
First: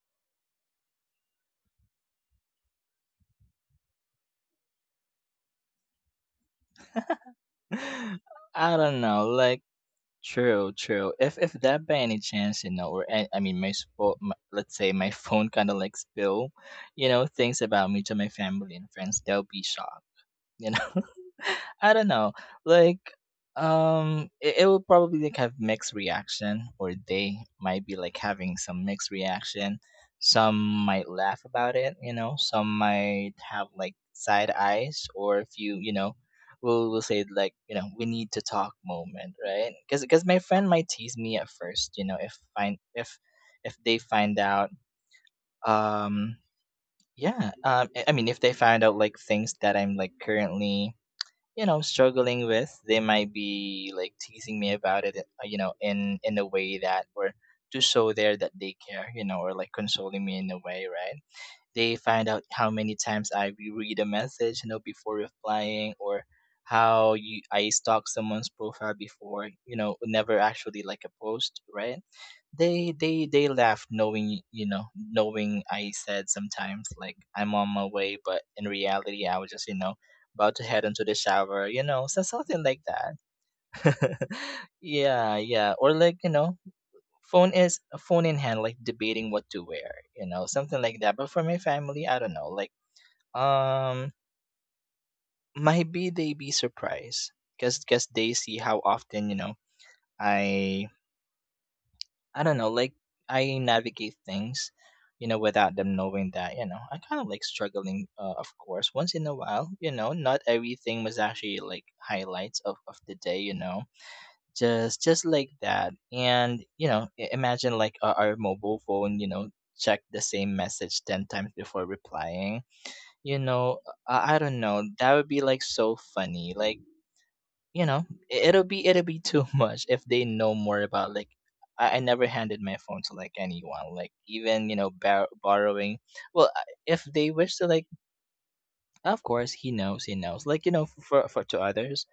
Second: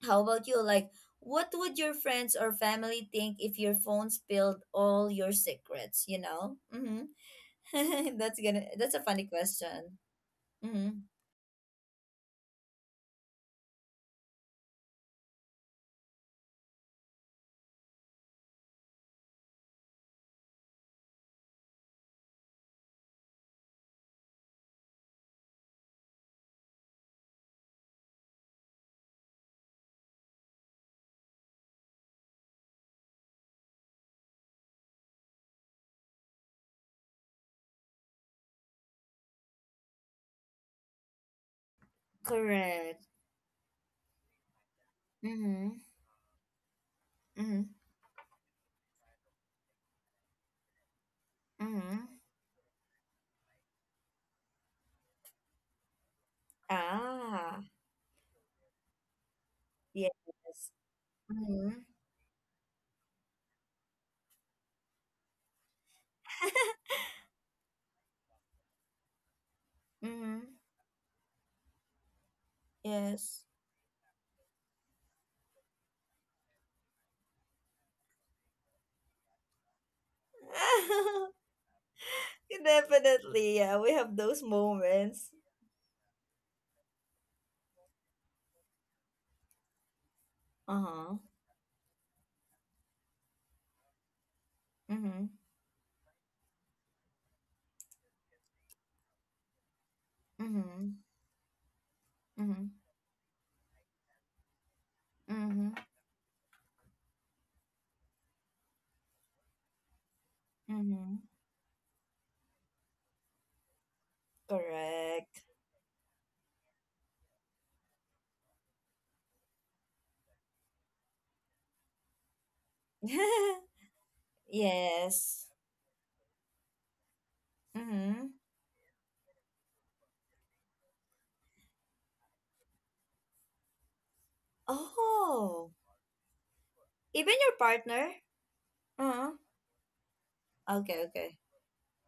Speaker 1: how about you? Like what would your friends or family think if your phone spilled all your secrets? You know, mm-hmm. That's gonna
Speaker 2: I don't
Speaker 1: that's a
Speaker 2: know.
Speaker 1: funny
Speaker 2: Like
Speaker 1: question.
Speaker 2: true,
Speaker 1: Mm-hmm.
Speaker 2: true. If that by any chance you know or I mean my let's say my phone kind of like spill, you know things about me to my family and friends, they'll be shocked you know I don't know like it will probably like have mixed reaction or they might be like having some mixed reaction, some might laugh about it you know some might have like side eyes or if you know we will say like you know we need to talk moment right because my friend might tease me at first you know
Speaker 1: Correct.
Speaker 2: if they find out,
Speaker 1: Mm-hmm.
Speaker 2: um yeah,
Speaker 1: Mm-hmm.
Speaker 2: I mean if they find out like things that I'm like currently you know
Speaker 1: Mm-hmm.
Speaker 2: struggling with they might be like teasing me about it, you know, in a way that or
Speaker 1: Ah,
Speaker 2: to show there that they care you know or like
Speaker 1: yes.
Speaker 2: consoling me in a way, right?
Speaker 1: Mm-hmm.
Speaker 2: They find out how many times I reread a message, you know, before replying or how you I stalk someone's profile before, you know, never
Speaker 1: Mm-hmm.
Speaker 2: actually like a post, right? They
Speaker 1: Yes.
Speaker 2: laugh knowing, you know, knowing I said sometimes like I'm on my way, but in reality I was just, you know, about to head into the shower, you know, so something like that.
Speaker 1: Definitely, yeah. We have those moments.
Speaker 2: Yeah, yeah. Or like, you know, phone is a phone in hand, like debating what to wear, you know,
Speaker 1: Uh
Speaker 2: something like that.
Speaker 1: huh.
Speaker 2: But for my family, I don't know, like um,
Speaker 1: Mm-hmm.
Speaker 2: maybe they be surprised, cause they see how often you know I
Speaker 1: Mm-hmm.
Speaker 2: I don't know,
Speaker 1: Mm-hmm.
Speaker 2: like I navigate things, you know, without
Speaker 1: Mm-hmm.
Speaker 2: them knowing that, you know, I kind of like struggling, of course, once in a while, you know, not everything was
Speaker 1: Mm-hmm.
Speaker 2: actually like highlights of the day, you know just like
Speaker 1: Correct.
Speaker 2: that and you know imagine like our mobile phone you know check the same message 10 times before replying you know I don't know that would be
Speaker 1: Yes.
Speaker 2: like so funny like you know
Speaker 1: Mm-hmm.
Speaker 2: it'll be too much if they know more about like I never handed my phone to like anyone like even you know
Speaker 1: Oh.
Speaker 2: borrowing well if they
Speaker 1: Even
Speaker 2: wish
Speaker 1: your
Speaker 2: to like
Speaker 1: partner?
Speaker 2: of
Speaker 1: Uh-huh.
Speaker 2: course he knows like you know
Speaker 1: Okay, okay.
Speaker 2: for to others,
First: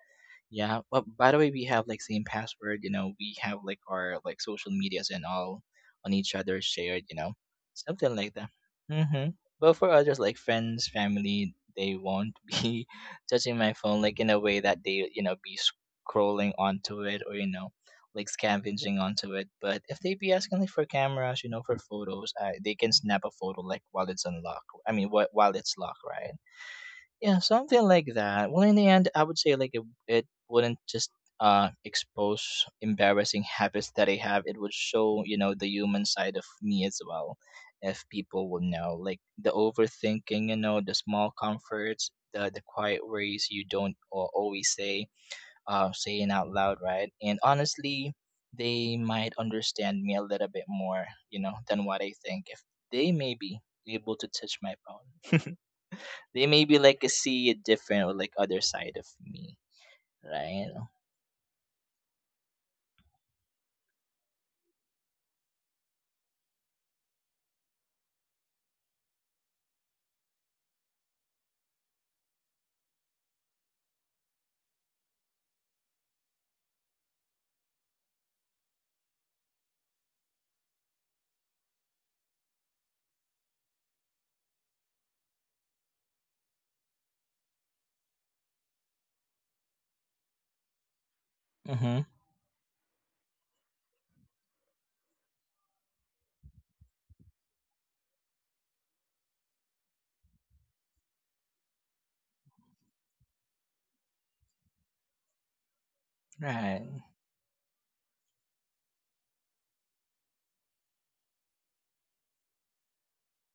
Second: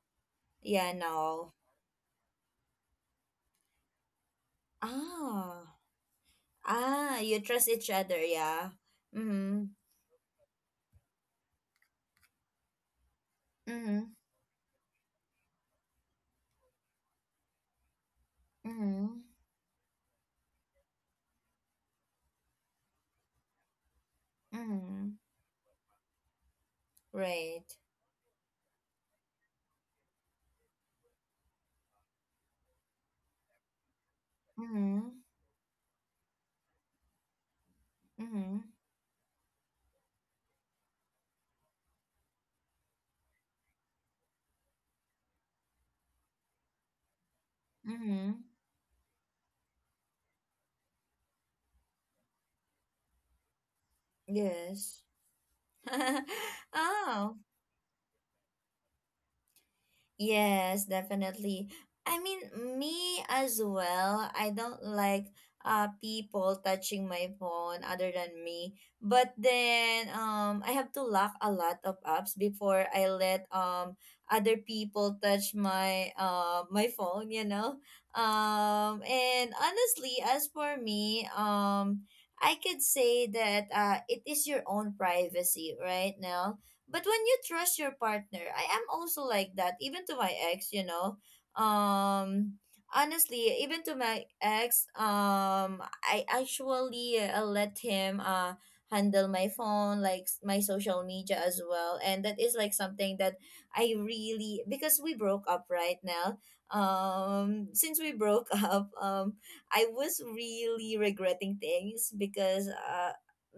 Speaker 2: yeah.
Speaker 1: Yeah,
Speaker 2: But by the
Speaker 1: no.
Speaker 2: way, we have like same password. You know, we have like our like social medias and all
Speaker 1: Ah.
Speaker 2: on each other shared. You
Speaker 1: Ah,
Speaker 2: know,
Speaker 1: you trust each
Speaker 2: something
Speaker 1: other,
Speaker 2: like that.
Speaker 1: yeah.
Speaker 2: Mm-hmm.
Speaker 1: Mm-hmm.
Speaker 2: But for others like friends, family, they won't be touching my phone
Speaker 1: Mm-hmm.
Speaker 2: like in a way that they you know be scrolling onto it or you know like scavenging
Speaker 1: Mm-hmm.
Speaker 2: onto it. But if they be asking like for cameras, you know, for photos, they can snap a photo like while it's unlocked. I
Speaker 1: Mm-hmm.
Speaker 2: mean, while it's locked, right? Yeah,
Speaker 1: Right.
Speaker 2: something like that. Well, in the end, I would say like it wouldn't just expose embarrassing habits that I have. It would
Speaker 1: Mm-hmm.
Speaker 2: show, you know, the human side of me as well. If people
Speaker 1: Mm-hmm.
Speaker 2: would know, like the overthinking, you know, the small comforts, the quiet worries you don't always say, saying out loud, right? And honestly,
Speaker 1: Mm-hmm.
Speaker 2: they might understand me a little bit more, you know, than what I think if they may be able to touch my
Speaker 1: Yes.
Speaker 2: phone they maybe like
Speaker 1: Oh,
Speaker 2: see a different or like other side of me, right?
Speaker 1: yes, definitely. I mean, me as well. I don't like people touching my phone other than me. But then I have to lock a lot of apps before I let other people touch my my phone, you know. And honestly, as for me, I could say that it is your own privacy right now, but when you trust your partner, I am also like that, even to my ex, you know.
Speaker 2: Mm-hmm.
Speaker 1: Um Honestly, even to my ex, I actually let him handle my phone, like my social media as well. And that is like something that I really, because we broke up right now.
Speaker 2: Right.
Speaker 1: Since we broke up, I was really regretting things because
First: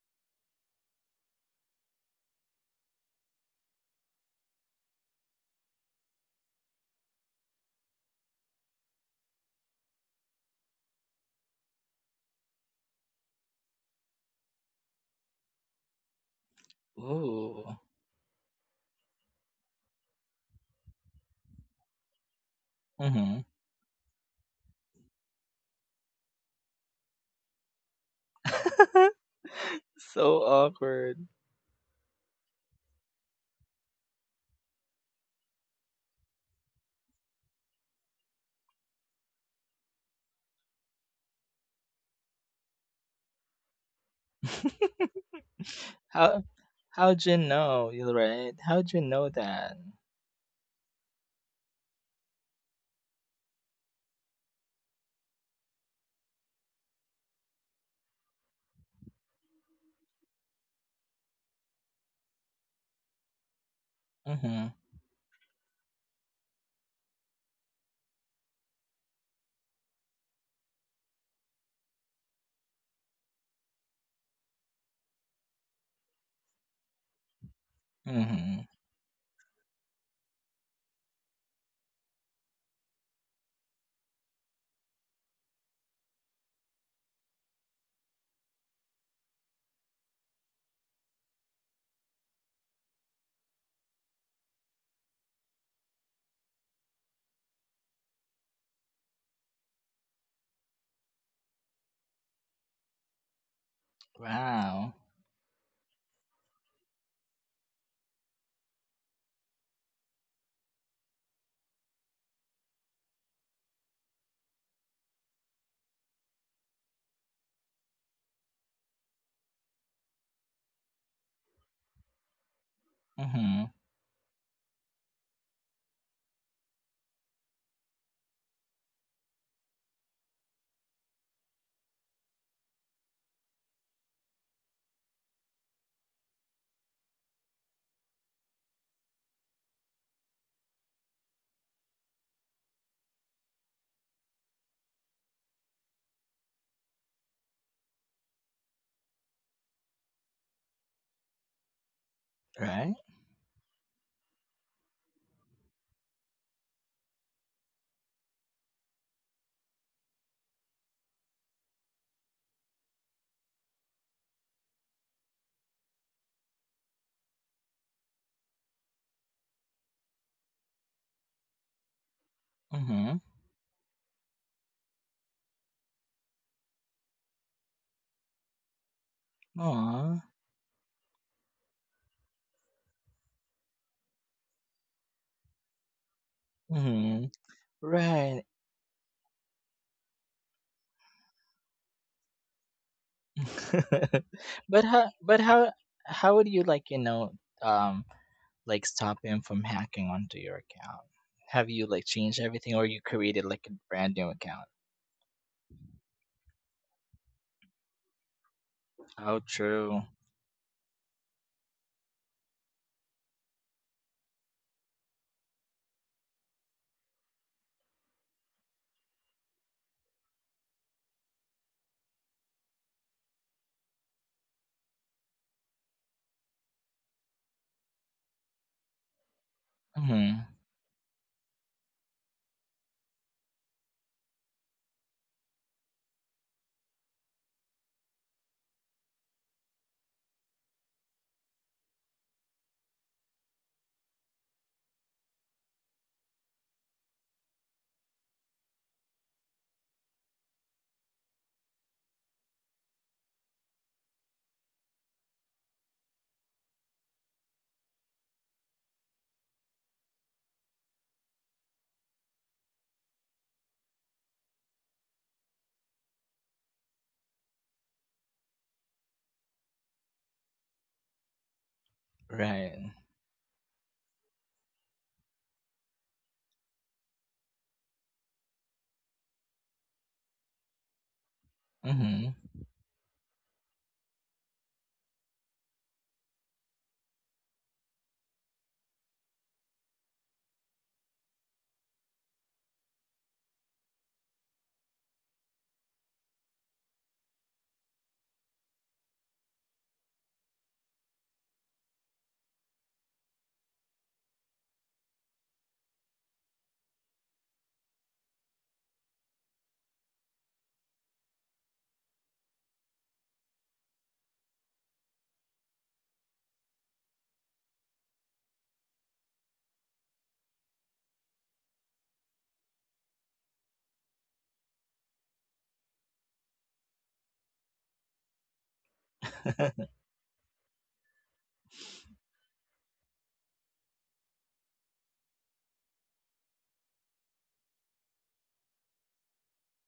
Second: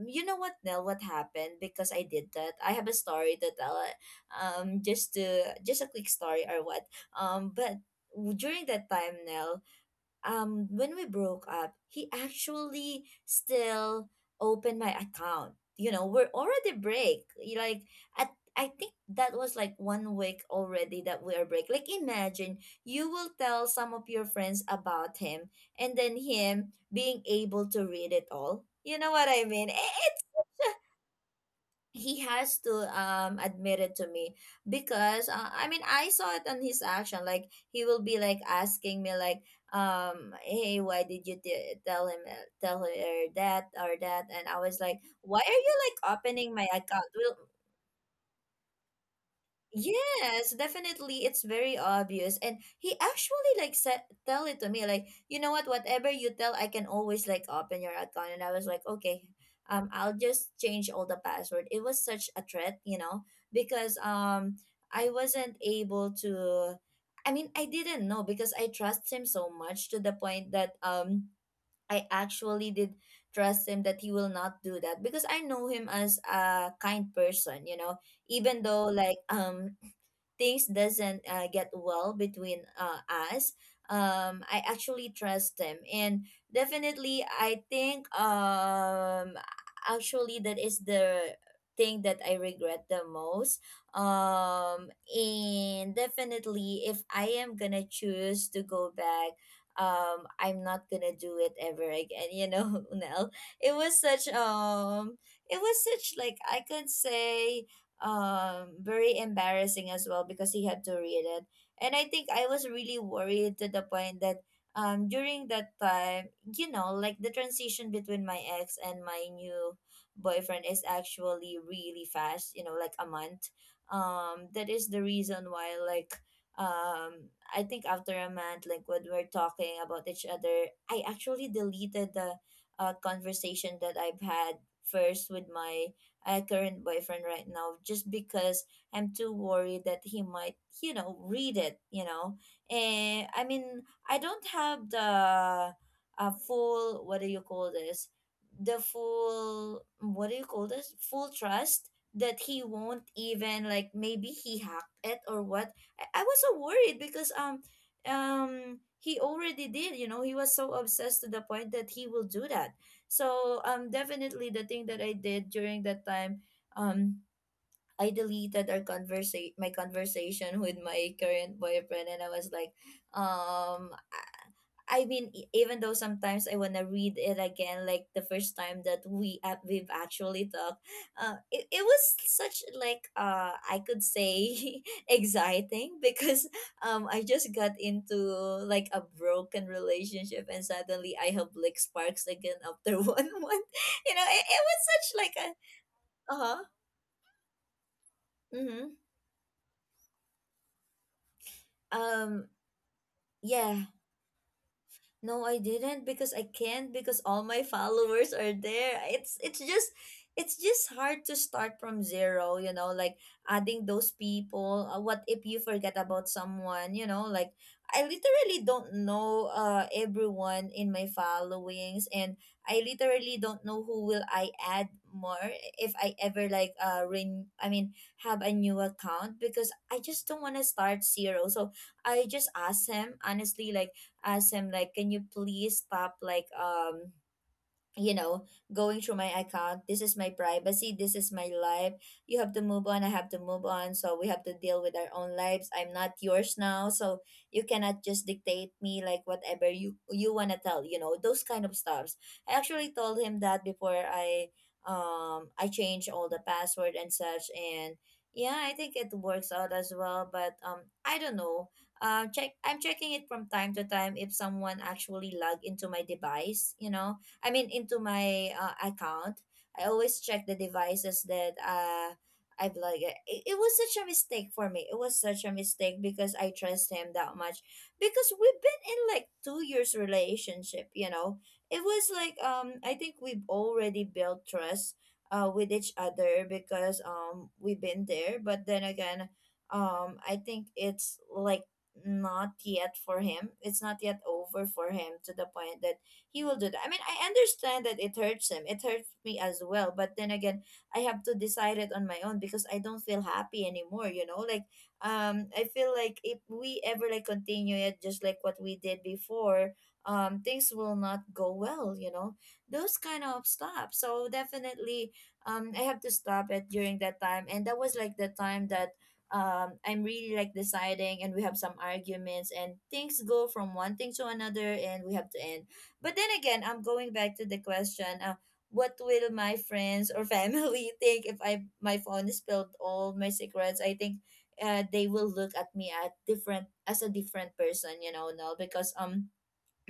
Speaker 1: you know what, Nell, what happened, because I did that. I have a story to tell, just to just a quick story or what, but during that time, Nell, when we broke up, he actually still opened my account, you know, we're already break,
Speaker 2: Ooh.
Speaker 1: like at, I think that was like 1 week already that we are break. Like imagine you will
Speaker 2: Mm-hmm.
Speaker 1: tell some of your friends about him, and then him being able to read it all. You know what I mean?
Speaker 2: So awkward.
Speaker 1: He has to admit it to me, because I mean I saw it on his action. Like he will be like asking me, like, hey, why did you tell him, tell her that or that? And I was like, why are you like
Speaker 2: How
Speaker 1: opening my account?
Speaker 2: how'd you
Speaker 1: Well,
Speaker 2: know? You're right. How'd you know that?
Speaker 1: yes, definitely. It's very obvious. And he actually like said, tell it to me, like, you know what, whatever you tell, I can always like open your account. And I was like, okay, I'll just change all the password. It was such a threat, you know, because
Speaker 2: Mm-hmm.
Speaker 1: I wasn't able to, I mean, I didn't know because I trust him so much to the point that I actually did trust him that he will not do that, because I know him as a kind person, you know,
Speaker 2: Mm-hmm.
Speaker 1: even though like things doesn't get well between us, I actually trust him. And definitely I think actually that is the thing that I regret the most. And definitely, if I am gonna choose to go back, I'm not gonna do it ever again, you know, Nell. It was such
Speaker 2: Wow.
Speaker 1: it was such like, I could say, very embarrassing as well, because he had to read it. And I think I was really worried to the point that during that time, you know, like the transition between my ex and my new boyfriend is actually really fast, you know, like a
Speaker 2: Mm-hmm.
Speaker 1: month. That is the reason why, like, I think after a month, like when we're talking about each other, I actually deleted the conversation that I've had first with my current boyfriend right now, just because I'm too worried that he might, you know, read it, you know. And I mean, I don't have the full, what do you call this? The full, what do you call this? Full trust that he
Speaker 2: Right?
Speaker 1: won't even like, maybe he hacked it or what. I was so worried because he already did, you know, he was so obsessed to the point that he will do that. So definitely, the thing that I did during that time, um I deleted our my conversation with my current boyfriend. And I was like
Speaker 2: Mm-hmm.
Speaker 1: um I mean, even though sometimes I wanna read it again, like the first time that we we've
Speaker 2: Aw.
Speaker 1: actually talked, it was such like, I could say exciting, because
Speaker 2: Mm-hmm.
Speaker 1: I just got into
Speaker 2: Right.
Speaker 1: like a broken relationship and suddenly I have like sparks again after 1 month. You know, it
Speaker 2: but
Speaker 1: was
Speaker 2: how
Speaker 1: such
Speaker 2: but
Speaker 1: like a,
Speaker 2: how how
Speaker 1: uh
Speaker 2: would you
Speaker 1: huh.
Speaker 2: like, you know, um like
Speaker 1: Mm-hmm.
Speaker 2: stop him from hacking onto your account? Have you like changed
Speaker 1: Um.
Speaker 2: everything or you created like a
Speaker 1: Yeah.
Speaker 2: brand new account?
Speaker 1: No, I didn't, because I can't, because all my followers are there.
Speaker 2: Oh,
Speaker 1: It's just,
Speaker 2: true.
Speaker 1: it's just hard to start from zero, you know, like adding those people. What if you forget about someone, you know, like I literally don't know everyone in my followings. And I literally don't know who will I add more, if I ever like ring I mean have a new account, because I just
Speaker 2: Mm-hmm.
Speaker 1: don't want to start zero. So I just asked him, honestly, like, asked him like, "Can you please stop, like, you know, going through my account? This is my privacy, this is my life. You have to move on, I have to move on, so we have to deal with our own lives. I'm not yours now, so you cannot just dictate me like whatever you want to tell, you know, those kind of stuffs." I actually told him that before I changed all the password and such. And yeah, I think it works out as well, but I don't know, check I'm checking it from time to time if someone actually log into my device, you know, I mean, into my account. I always check the devices that I've
Speaker 2: Right.
Speaker 1: like. It was such a mistake for me. It was such a mistake because I trust him that much. Because we've been in like 2 years relationship. You know, it was
Speaker 2: Mm-hmm.
Speaker 1: like. I think we've already built trust with each other, because we've been there. But then again, I think it's like not yet for him. It's not yet over for him, to the point that he will do that. I mean, I understand that it hurts him. It hurts me as well. But then again, I have to decide it on my own because I don't feel happy anymore, you know? Like I feel like if we ever like continue it just like what we did before, things will not go well, you know? Those kind of stuff. So definitely I have to stop it during that time. And that was like the time that I'm really like deciding, and we have some arguments, and things go from one thing to another, and we have to end. But then again, I'm going back to the question, what will my friends or family think if I my phone spilled all my secrets? I think they will look at me at different, as a different person, you know, now, because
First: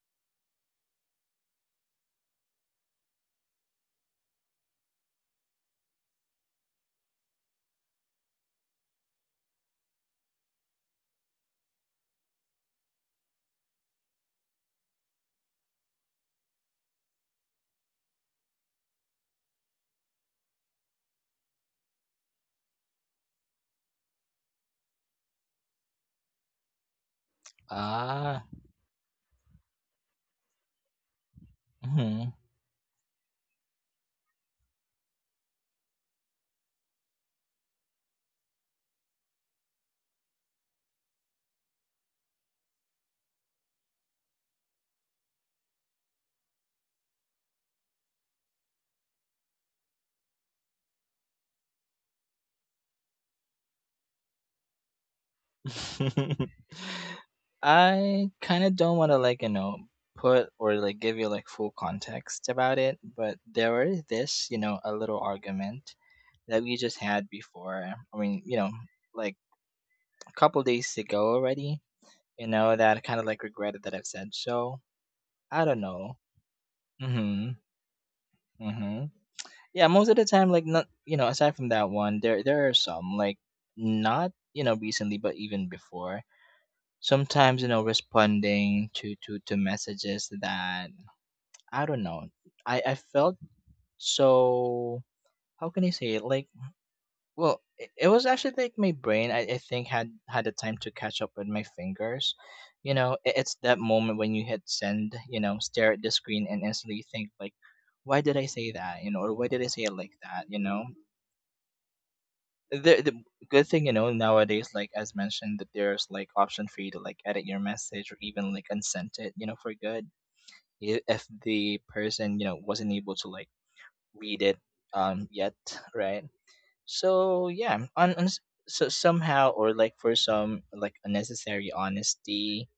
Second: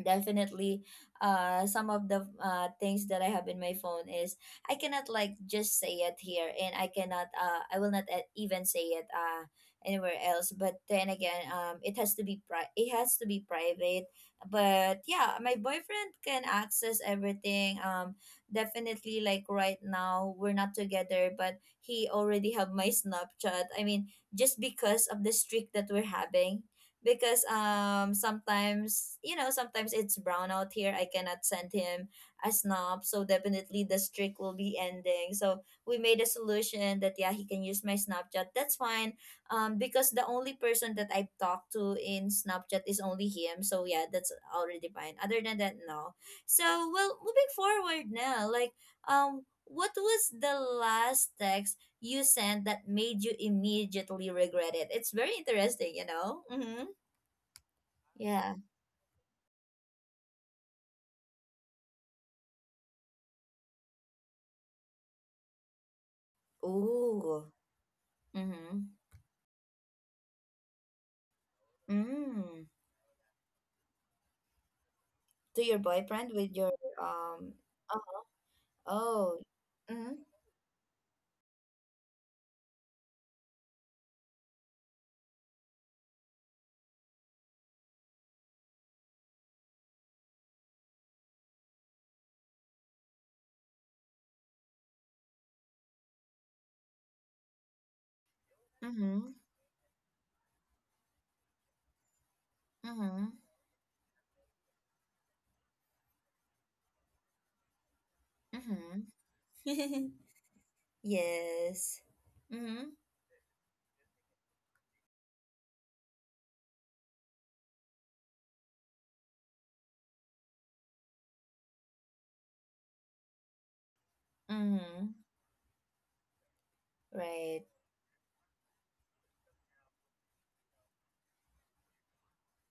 Speaker 1: definitely some of the things that I have in my phone is, I cannot like just say it here, and I cannot I will not even say it anywhere else. But then again, it has to be it has to be private. But yeah, my boyfriend can access everything. Definitely, like right now we're not together, but he already have my Snapchat, I mean, just because of the streak that we're having. Because
Speaker 2: Ah.
Speaker 1: sometimes, you know, sometimes it's brown out here, I cannot send him
Speaker 2: Mm-hmm.
Speaker 1: a snob. So definitely the streak will be ending. So we made a solution that, yeah, he can use my Snapchat, that's fine. Because the only person that I've talked to in Snapchat is only him, so yeah, that's already fine. Other than that, no. So, well, moving forward now, like, um what was the last text you sent that made you immediately regret it? It's very interesting, you know. Mm-hmm.
Speaker 2: I kind
Speaker 1: Yeah.
Speaker 2: of don't want to like, you know, put or like give you like full context about it, but there were this, you know, a little argument that we just had
Speaker 1: Ooh.
Speaker 2: before. I mean, you know,
Speaker 1: Mm-hmm.
Speaker 2: like a couple days ago already. You know,
Speaker 1: Mm.
Speaker 2: that I kind of like regretted that I've said. So I
Speaker 1: To
Speaker 2: don't
Speaker 1: your
Speaker 2: know.
Speaker 1: boyfriend with your
Speaker 2: Mhm.
Speaker 1: um uh,
Speaker 2: Mhm.
Speaker 1: oh.
Speaker 2: Yeah, most of the
Speaker 1: Mm-hmm.
Speaker 2: time, like not, you know, aside from that one, there are some like not, you know, recently, but even before. Sometimes you know, responding to messages that I don't know. I felt so. How can I say it? Like well, it was actually like my brain.
Speaker 1: Mm-hmm.
Speaker 2: I think had the time to catch up with my fingers. You know, it,
Speaker 1: Mm-hmm.
Speaker 2: it's that moment when you hit send. You know, stare at the screen and instantly think like, why did I say that?
Speaker 1: Mm-hmm.
Speaker 2: You know, or why did I say it like that? You know,
Speaker 1: Yes. Mm-hmm.
Speaker 2: the good thing you know nowadays, like as mentioned, that there's like option for you to like edit your message or even like unsent it. You know, for good if the person you know wasn't able to like read it
Speaker 1: Mm-hmm.
Speaker 2: yet, right? So
Speaker 1: Right.
Speaker 2: yeah, on so somehow or like for some like unnecessary honesty,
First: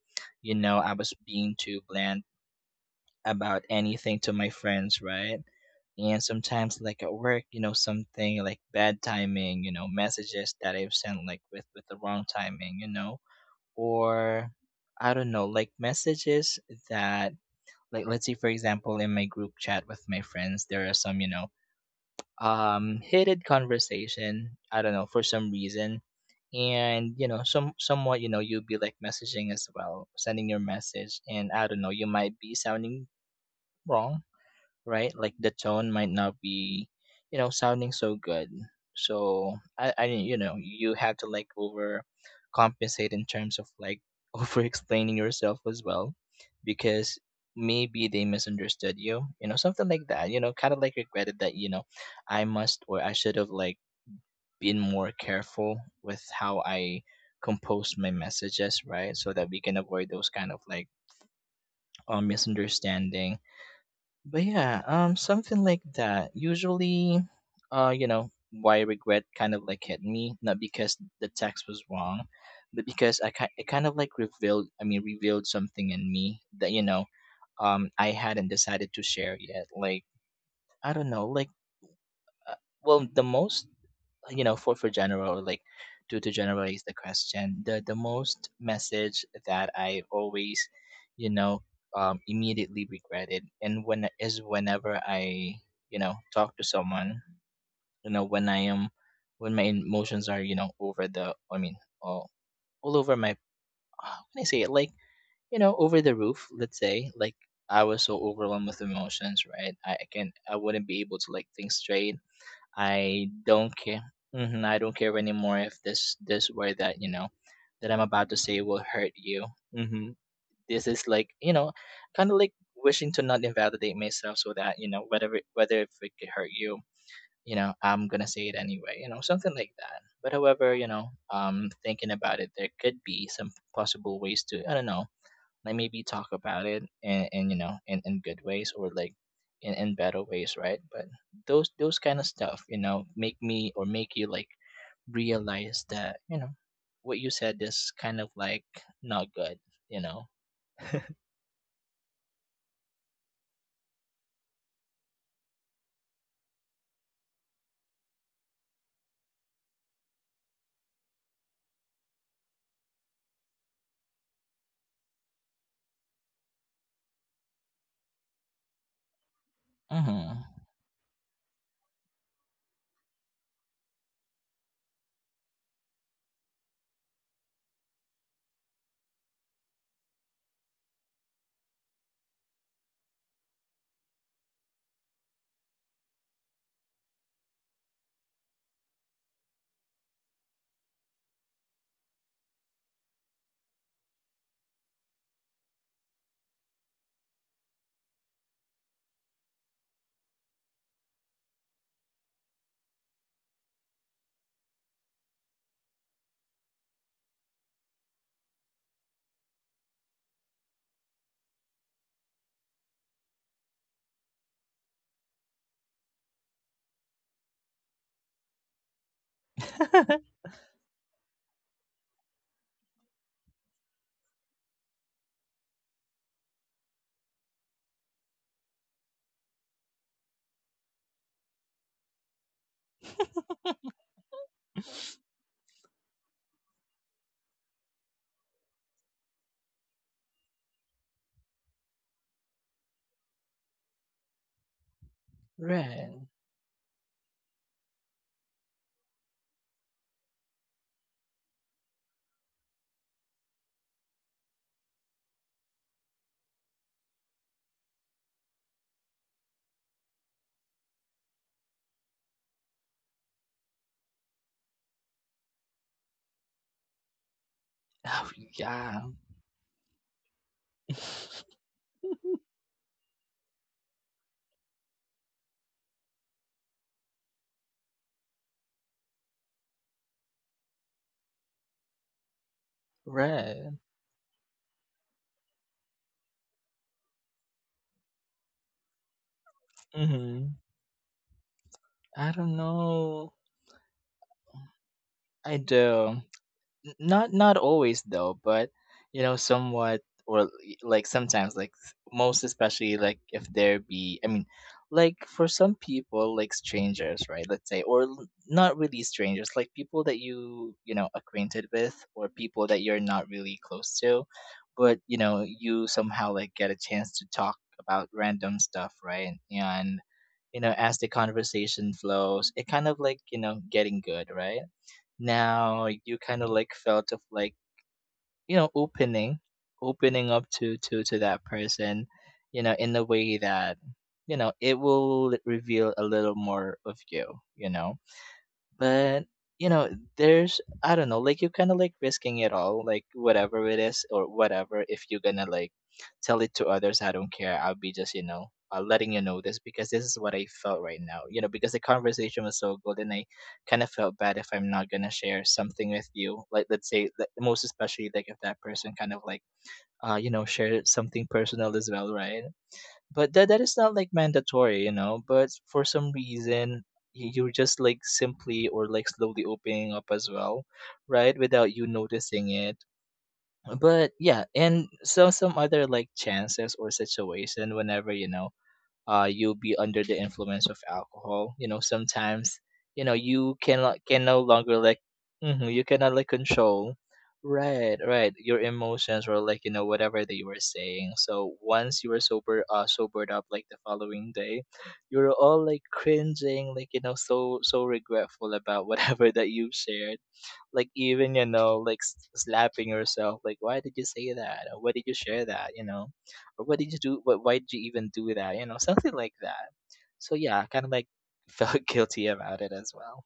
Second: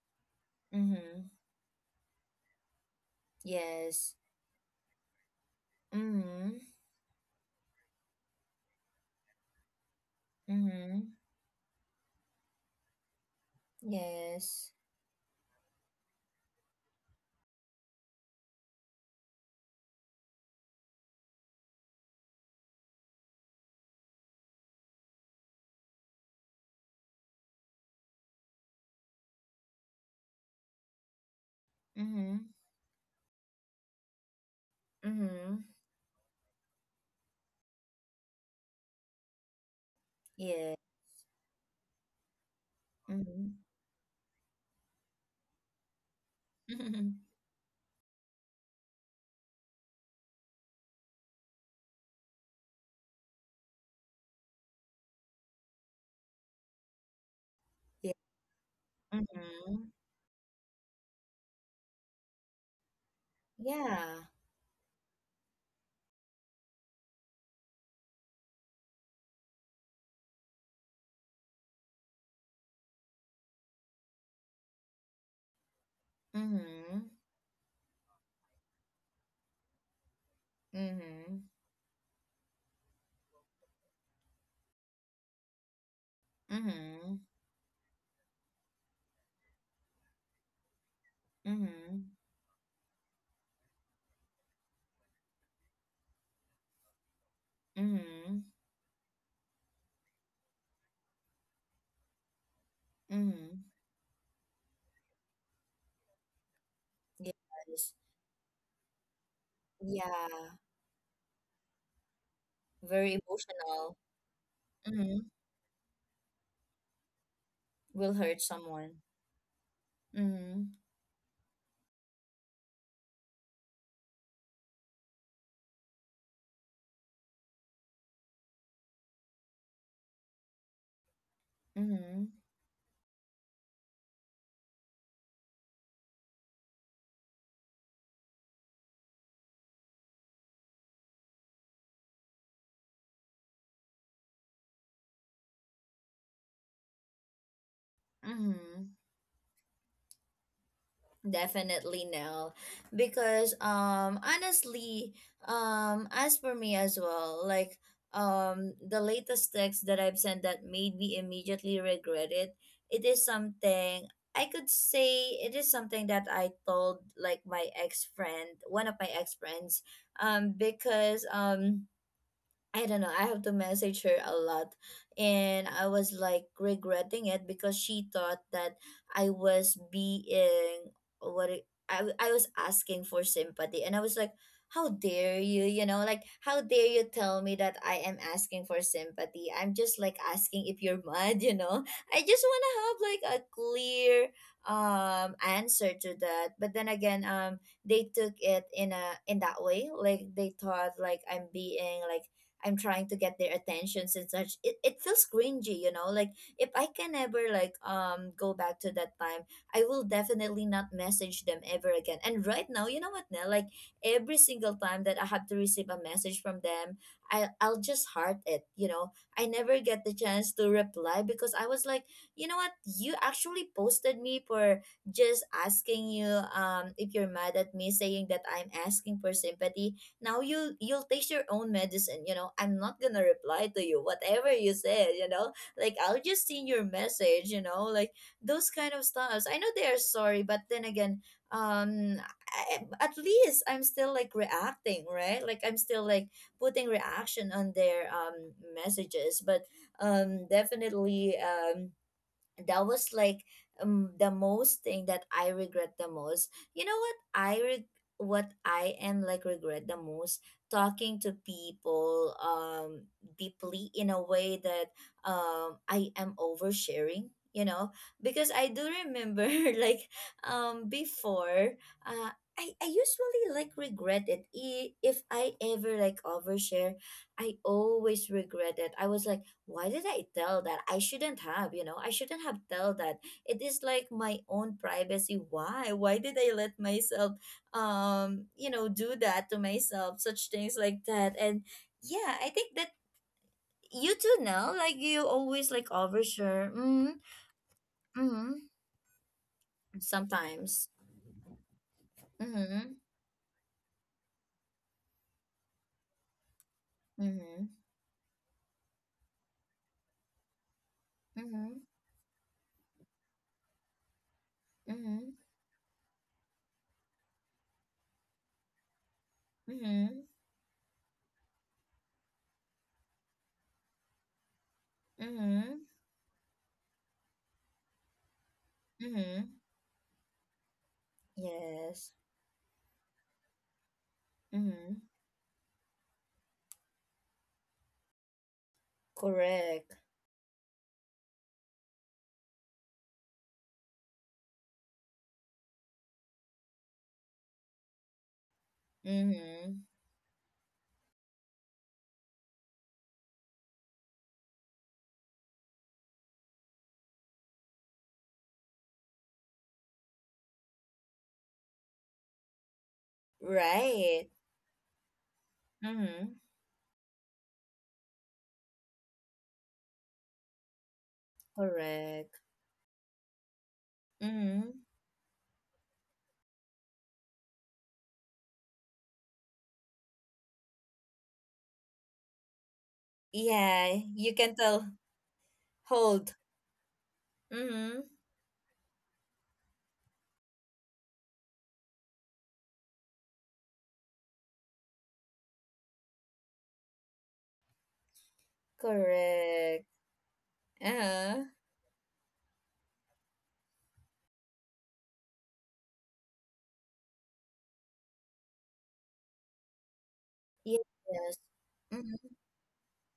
Speaker 2: you know, I was
Speaker 1: Mm-hmm.
Speaker 2: being too bland about
Speaker 1: Yes.
Speaker 2: anything to my friends, right? And
Speaker 1: Mm-hmm.
Speaker 2: sometimes like at work, you know, something like bad timing, you know, messages that I've
Speaker 1: Mm-hmm.
Speaker 2: sent like with the wrong timing, you know, or
Speaker 1: Yes.
Speaker 2: I don't know, like messages that like let's say for example in my group chat with my friends, there are some, you know, heated conversation I don't know for some reason and you know somewhat you know you'll be like messaging as well sending your message and I don't know you
Speaker 1: Mm-hmm.
Speaker 2: might be sounding wrong, right? Like the
Speaker 1: Mm-hmm.
Speaker 2: tone might not be, you know, sounding so good. So
Speaker 1: Yeah.
Speaker 2: you have to like over compensate in
Speaker 1: Mm-hmm.
Speaker 2: terms of like over explaining yourself as well, because maybe they misunderstood you, you know, something like that. Kind of like regretted that I must or I should have like been more careful with how I compose
Speaker 1: Yeah.
Speaker 2: my messages, right? So that we can
Speaker 1: Mm-hmm.
Speaker 2: avoid those kind of like misunderstanding,
Speaker 1: Yeah.
Speaker 2: but yeah, something like that. Usually, uh, you know, why regret kind of like hit me, not because the text was wrong, but because it kind of like revealed, I mean, revealed something in me that
Speaker 1: Mm-hmm.
Speaker 2: I hadn't decided to share yet. Like I don't know,
Speaker 1: Mm-hmm.
Speaker 2: like uh, well, the most for general, like to generalize the
Speaker 1: Mm-hmm.
Speaker 2: question, the most message that I always you know
Speaker 1: Mm-hmm.
Speaker 2: immediately regretted, and when is whenever I talk to someone,
Speaker 1: Mm-hmm.
Speaker 2: when I am when my emotions are over the I mean, all, all over my,
Speaker 1: Mm.
Speaker 2: how can I say it, like, over the roof, let's say, like I
Speaker 1: Yes.
Speaker 2: was so overwhelmed with emotions, right? i, I can
Speaker 1: Yeah.
Speaker 2: i wouldn't be able to like think straight.
Speaker 1: Very
Speaker 2: I don't
Speaker 1: emotional.
Speaker 2: care. Hmm. I don't care
Speaker 1: Mm.
Speaker 2: anymore if this word that you know that I'm
Speaker 1: Will
Speaker 2: about to
Speaker 1: hurt
Speaker 2: say will
Speaker 1: someone.
Speaker 2: hurt you. Hmm.
Speaker 1: Mm.
Speaker 2: This is like, kind of like wishing to not invalidate myself, so that whatever, whether if it could hurt you, I'm gonna say it anyway. Something like that. But however, thinking
Speaker 1: Mm.
Speaker 2: about it, there could be some possible ways to, I don't know, like maybe talk about it, and in good ways, or like in better ways, right? But those kind of stuff, make me, or make you like realize that what you said is kind of like
Speaker 1: Mm.
Speaker 2: not good you know
Speaker 1: Definitely no. Because honestly, as for me as well, like, the latest text that I've sent that made me immediately regret it, it is something, I could say it is something that I told like my ex friend, one of my ex friends,
Speaker 2: mm-hmm.
Speaker 1: because I don't know. I have to message her a lot. And I was like regretting it because she thought that I was being, what I was asking for sympathy. And I was like, how dare you? You know, like, how dare you tell me that I am asking for sympathy? I'm just like asking if you're mad, you know? I just want to have like a clear answer to that. But then again, they took it in a, in that way, like they thought like I'm being like, I'm trying to get their attentions and such. It feels cringy, you know. Like if I can ever like go back to that time, I will definitely not message them ever again. And right now, you know what, Nell? Like every single time that I have to receive a message from them, I'll just heart it, you know. I never get the chance to reply, because I was like, you know what, you actually posted me for just asking you if you're mad at me, saying that I'm asking for sympathy. Now you'll taste your own medicine, you know. I'm not gonna reply to you whatever you said, you know, like, I'll just see your message, you know, like those kind of stuffs. I know they are sorry, but then again, um I, at least I'm still like reacting, right, like I'm still like
Speaker 2: Right.
Speaker 1: putting reaction on their messages. But definitely, that was like, the most thing that I regret the most. You know what I reg- what I am like regret the most, talking to people deeply in a way that I am oversharing. You know,
Speaker 2: Oh,
Speaker 1: because I do
Speaker 2: yeah.
Speaker 1: remember like before uh. I usually like regret it, if I ever like overshare, I always regret it. I was like, why did I tell that? I shouldn't have, you know, I shouldn't have tell that. It
Speaker 2: Right.
Speaker 1: is like my own privacy. Why? Why did I let myself you know, do that to myself, such
Speaker 2: Mm-hmm.
Speaker 1: things like that. And
Speaker 2: I
Speaker 1: yeah, I
Speaker 2: don't
Speaker 1: think that
Speaker 2: know.
Speaker 1: you too know, like you
Speaker 2: I
Speaker 1: always like
Speaker 2: do.
Speaker 1: overshare.
Speaker 2: N-
Speaker 1: Mm-hmm.
Speaker 2: not not always, though,
Speaker 1: Mm-hmm.
Speaker 2: but somewhat, or
Speaker 1: Sometimes.
Speaker 2: like sometimes, like most
Speaker 1: Mm-hmm.
Speaker 2: especially like if there be, I mean, like for some people, like strangers, right?
Speaker 1: Mm-hmm.
Speaker 2: Let's say, or not really strangers, like people that you know acquainted
Speaker 1: Mm-hmm.
Speaker 2: with, or people that you're not really close to, but
Speaker 1: Mm-hmm.
Speaker 2: you somehow like get a chance to talk about random stuff, right? And
Speaker 1: Mm-hmm.
Speaker 2: as the conversation flows, it kind of like getting good, right? Now
Speaker 1: Mm-hmm.
Speaker 2: like, you kind of like felt of like you know opening
Speaker 1: Mm-hmm.
Speaker 2: opening up to that person,
Speaker 1: Yes.
Speaker 2: in a way that it
Speaker 1: Mm-hmm.
Speaker 2: will reveal a little more of you you know But you know,
Speaker 1: Correct.
Speaker 2: there's, I don't know, like you're kind of like risking it all, like whatever it is or whatever. If you're gonna like tell it to others, I don't care. I'll be just letting you know this because
Speaker 1: Mm-hmm.
Speaker 2: this is what I felt right now. Because the conversation was so good, and I kind of felt bad if I'm not gonna share something with you. Like let's say, like most especially like if that person kind of like share something personal as well, right? But that is not like
Speaker 1: Right.
Speaker 2: mandatory. But for some
Speaker 1: Mm-hmm.
Speaker 2: reason, you're just like simply or like slowly opening up as well, right? Without you noticing
Speaker 1: Correct.
Speaker 2: it. But yeah,
Speaker 1: Mm-hmm.
Speaker 2: and so some other like chances or situation whenever you'll be under the influence of alcohol. Sometimes you
Speaker 1: Yeah,
Speaker 2: can no
Speaker 1: you can
Speaker 2: longer like
Speaker 1: tell,
Speaker 2: you cannot like
Speaker 1: hold.
Speaker 2: control. Right,
Speaker 1: Mm-hmm.
Speaker 2: right. Your emotions, or like whatever that you were saying. So once you were sobered up, like the following day, you're all like cringing, like so regretful about whatever that you
Speaker 1: Correct.
Speaker 2: shared. Like even
Speaker 1: Uh-huh.
Speaker 2: like slapping yourself, like why did you say that, or why did you share that, or what did you do, what why did you even do that, something like that. So yeah, kind of
Speaker 1: Yes.
Speaker 2: like felt guilty
Speaker 1: Mm-hmm.
Speaker 2: about it as well.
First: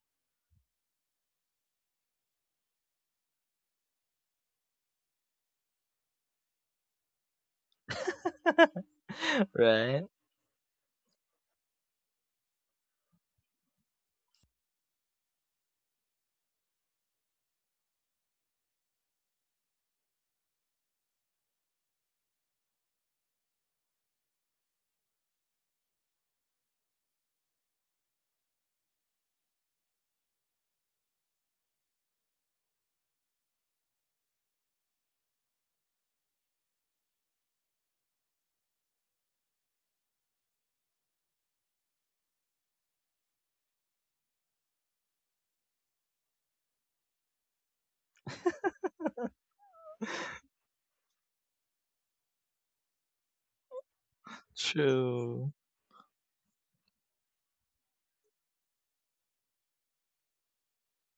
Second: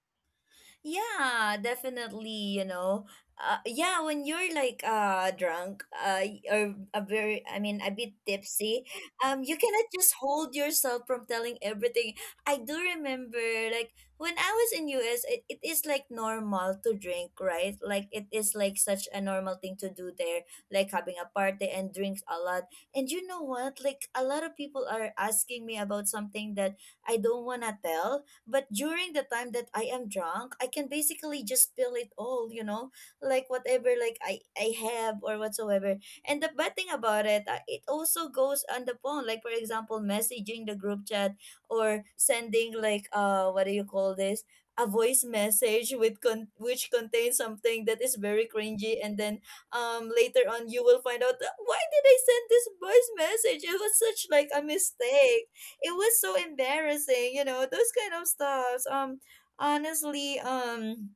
Speaker 1: Yeah, definitely, you know. Yeah, when you're like drunk, or a very, I mean a bit tipsy, you cannot
Speaker 2: Right.
Speaker 1: just hold yourself from telling everything. I do remember like when I was in US, it is like normal to drink, right? Like it is like such a normal thing to do there, like having a party and drinks a lot. And you know what? Like a lot of people are asking me about something that I don't want to tell, but during the time that I am drunk, I can basically just spill it all, you know, like whatever like I have or whatsoever. And the bad thing about it, it also goes on the phone. Like for example, messaging the group chat or sending like, uh, what do you call this? A voice message with which contains something that is very cringy. And then later on you will find out, why did I send this voice message? It was such like a
Speaker 2: True.
Speaker 1: mistake, it was so embarrassing," you know, those kind of stuffs. Honestly,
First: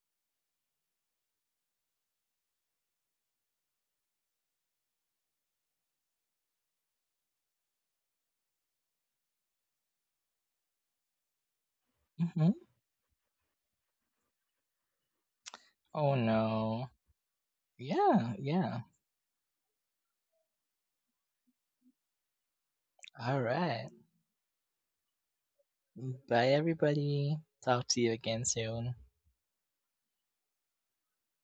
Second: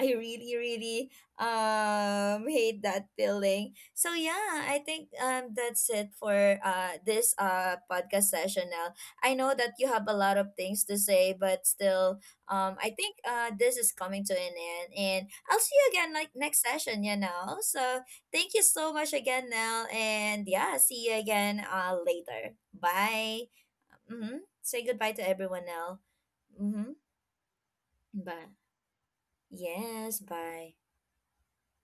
Speaker 1: I really really hate that feeling. So yeah, I think that's it for this podcast session now. I know that you have a lot of things to say but still,
Speaker 2: Hmm.
Speaker 1: I think this is coming to an end and I'll see you again
Speaker 2: Oh,
Speaker 1: like next
Speaker 2: no.
Speaker 1: session, you know. So
Speaker 2: Yeah,
Speaker 1: thank you
Speaker 2: yeah.
Speaker 1: so much again, Nell, and yeah, see you again later. Bye.
Speaker 2: All right.
Speaker 1: Mm-hmm. Say goodbye to everyone now.
Speaker 2: Bye,
Speaker 1: Mm-hmm.
Speaker 2: everybody. Talk to you
Speaker 1: Bye.
Speaker 2: again soon.
Speaker 1: Yes, bye.